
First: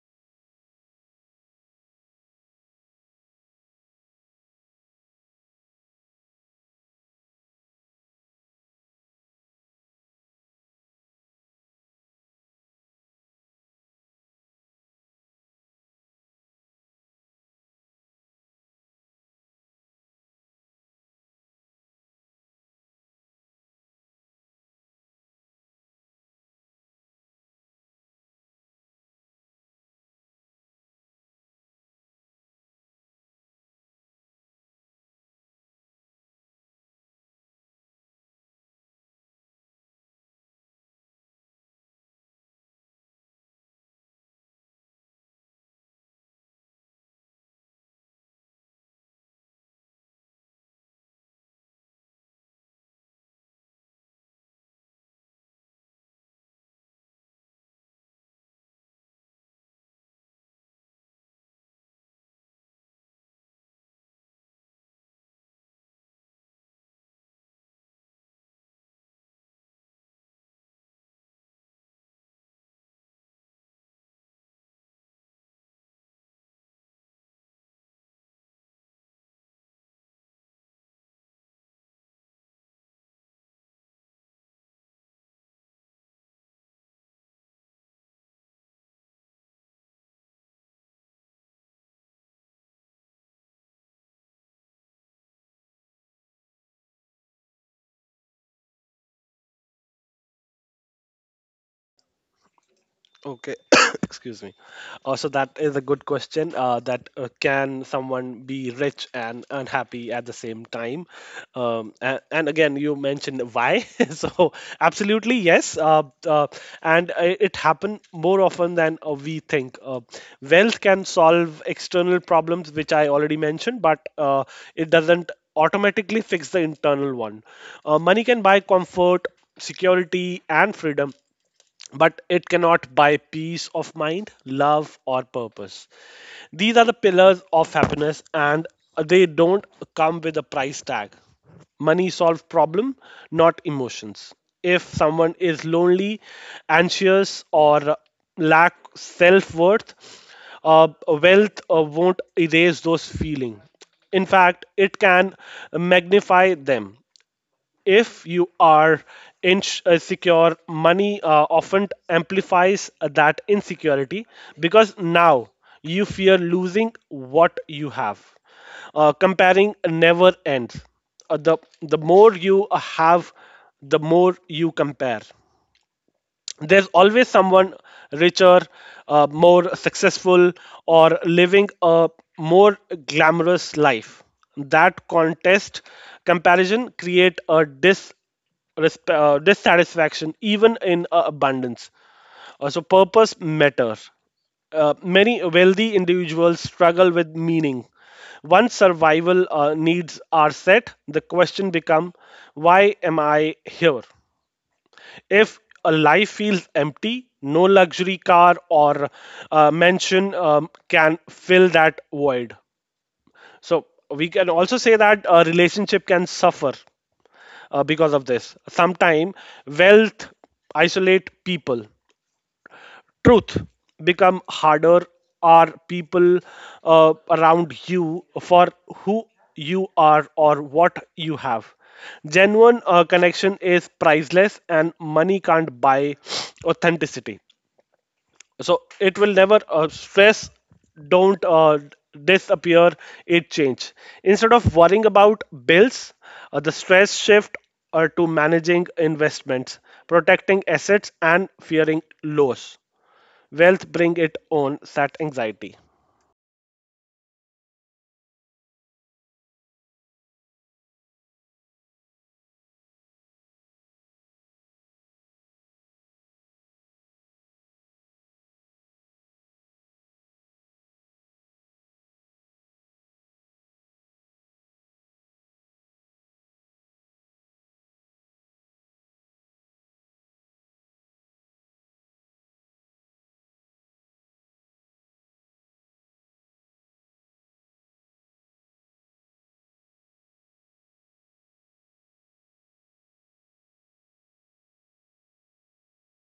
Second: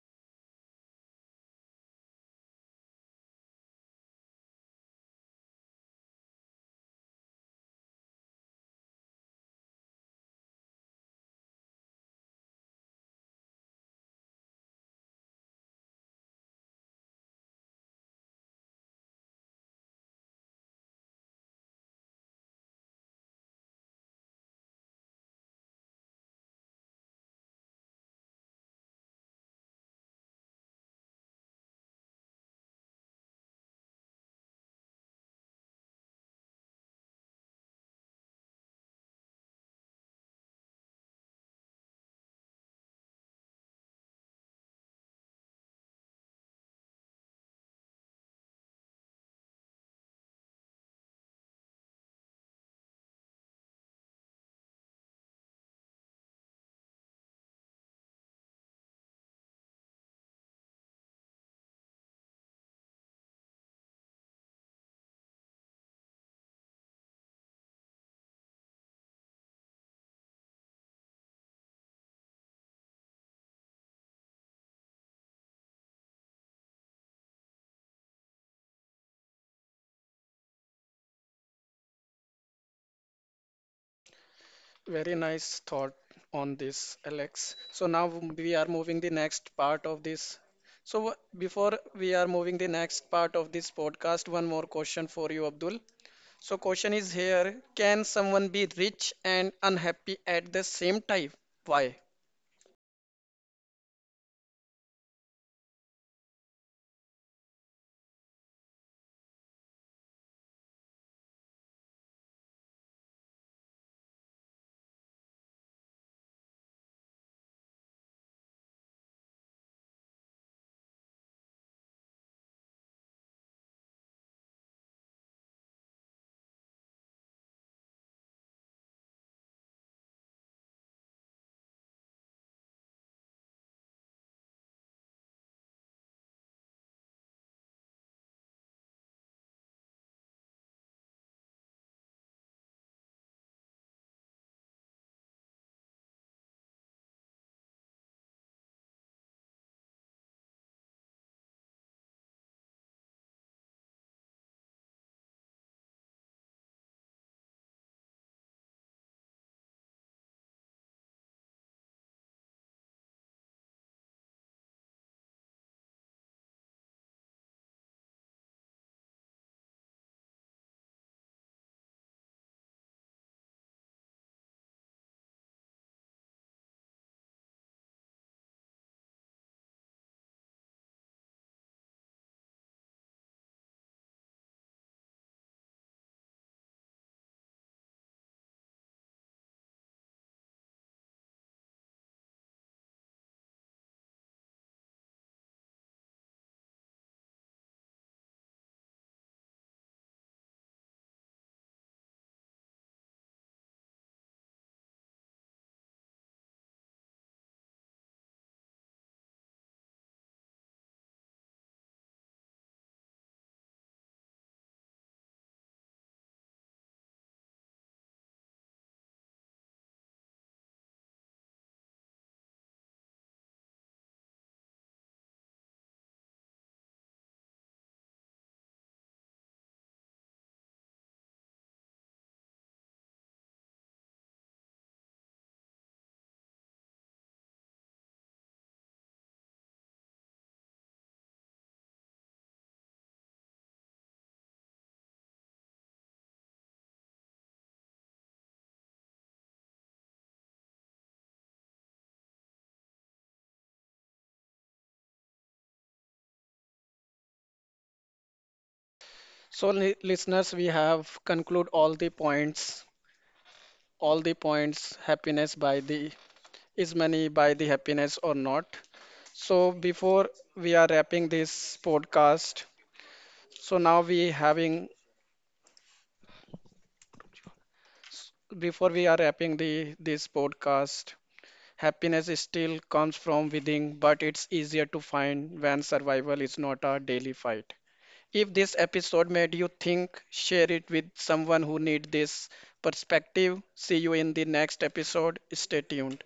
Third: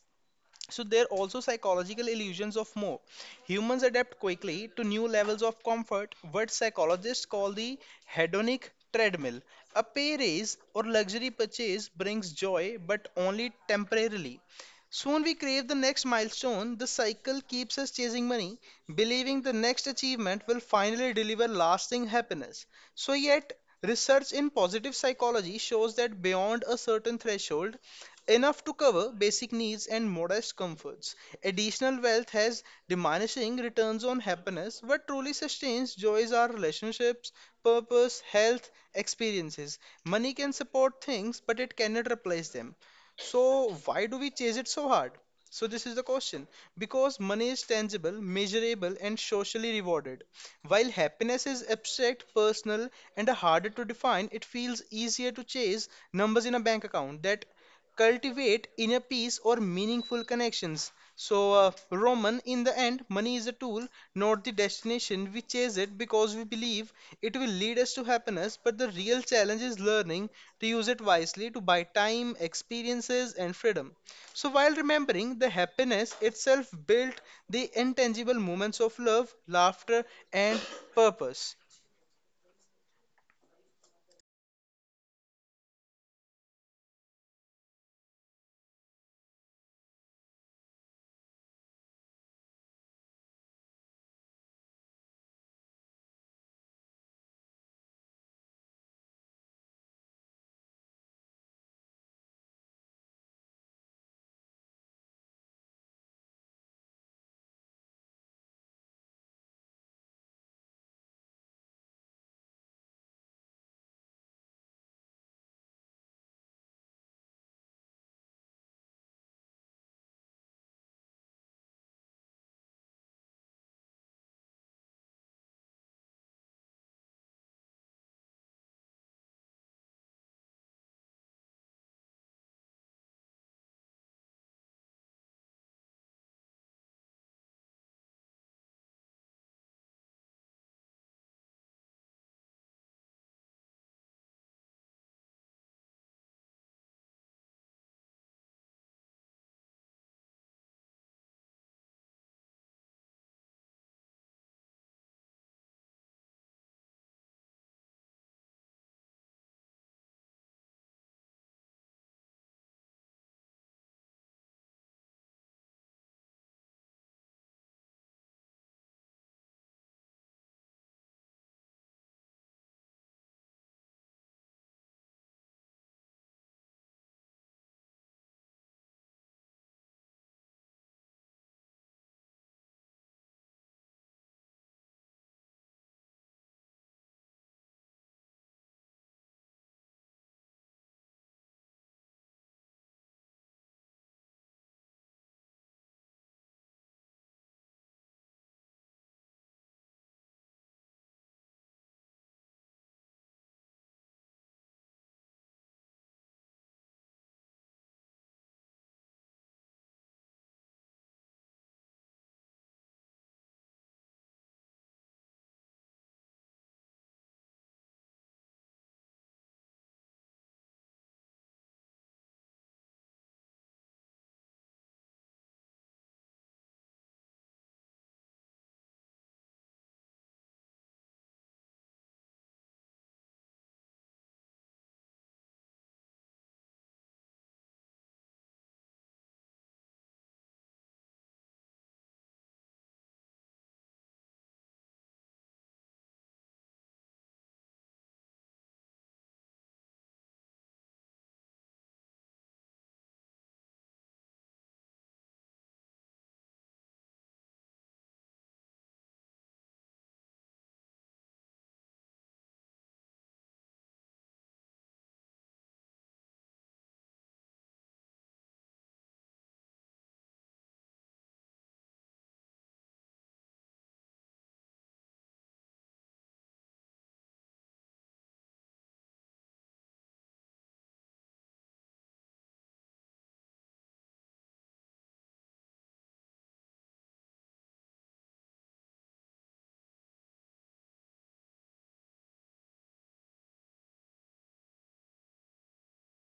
[SPEAKER 3] So there are also psychological illusions of more. Humans adapt quickly to new levels of comfort, what psychologists call the hedonic treadmill. A pay raise or luxury purchase brings joy, but only temporarily. Soon we crave the next milestone. The cycle keeps us chasing money, believing the next achievement will finally deliver lasting happiness. So, yet, research in positive psychology shows that beyond a certain threshold, enough to cover basic needs and modest comforts. Additional wealth has diminishing returns on happiness, but truly sustains joys are relationships, purpose, health, experiences. Money can support things, but it cannot replace them. So, why do we chase it so hard? So, this is the question. Because money is tangible, measurable, and socially rewarded. While happiness is abstract, personal, and harder to define, it feels easier to chase numbers in a bank account that cultivate inner peace or meaningful connections. So, Roman, in the end, money is a tool, not the destination. We chase it because we believe it will lead us to happiness, but the real challenge is learning to use it wisely to buy time, experiences, and freedom. So, while remembering the happiness itself built the intangible moments of love, laughter, and purpose.
[SPEAKER 1] Very nice thought on this, Alex. So now we are moving the next part of this. Before we are moving the next part of this podcast, one more question for you, Abdul. So question is here, can someone be rich and unhappy at the same time? Why?
[SPEAKER 2] Okay, excuse me. So that is a good question. That can someone be rich and unhappy at the same time? And again, you mentioned why. So absolutely yes. And it happen more often than we think. Wealth can solve external problems, which I already mentioned, but it doesn't automatically fix the internal one. Money can buy comfort, security, and freedom, but it cannot buy peace of mind, love, or purpose. These are the pillars of happiness, and they don't come with a price tag. Money solves problem, not emotions. If someone is lonely, anxious, or lack self worth, wealth won't erase those feelings. In fact, it can magnify them. If you are inch secure, money often amplifies that insecurity, because now you fear losing what you have. Uh, comparing never ends. The more you have, the more you compare. There's always someone richer, more successful, or living a more glamorous life. That contest comparison create a dissatisfaction even in abundance. So purpose matter. Many wealthy individuals struggle with meaning. Once survival needs are set, the question become, why am I here? If a life feels empty, no luxury car or mansion, can fill that void. So we can also say that a relationship can suffer because of this. Sometime wealth isolate people. Truth become harder. Are people around you for who you are or what you have? Genuine connection is priceless, and money can't buy authenticity. So it will never, stress don't disappear, it change. Instead of worrying about bills, the stress shift to managing investments, protecting assets, and fearing loss. Wealth bring it own, that anxiety.
[SPEAKER 1] So, listeners, we have conclude all the points, happiness by the is money by the happiness or not. So, before we are wrapping this podcast, so now we having before we are wrapping the this podcast, happiness is still comes from within, but it's easier to find when survival is not a daily fight. If this episode made you think, share it with someone who needs this perspective. See you in the next episode. Stay tuned.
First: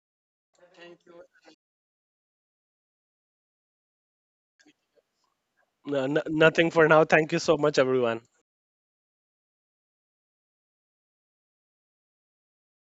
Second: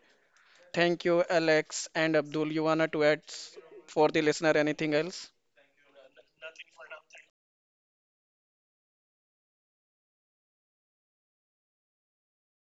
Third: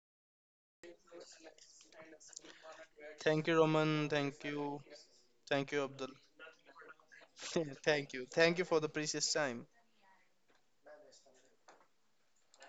[SPEAKER 1] Thank you, Alex and Abdul. You wanna to add
[SPEAKER 3] Thank you, Roman.
[SPEAKER 1] for the
[SPEAKER 3] Thank
[SPEAKER 1] listener
[SPEAKER 3] you.
[SPEAKER 1] anything else?
[SPEAKER 3] Thank you,
[SPEAKER 2] No,
[SPEAKER 3] Abdul.
[SPEAKER 2] no, nothing for now. Thank you so much,
[SPEAKER 3] Thank
[SPEAKER 2] everyone.
[SPEAKER 3] you. Thank you for the precious time.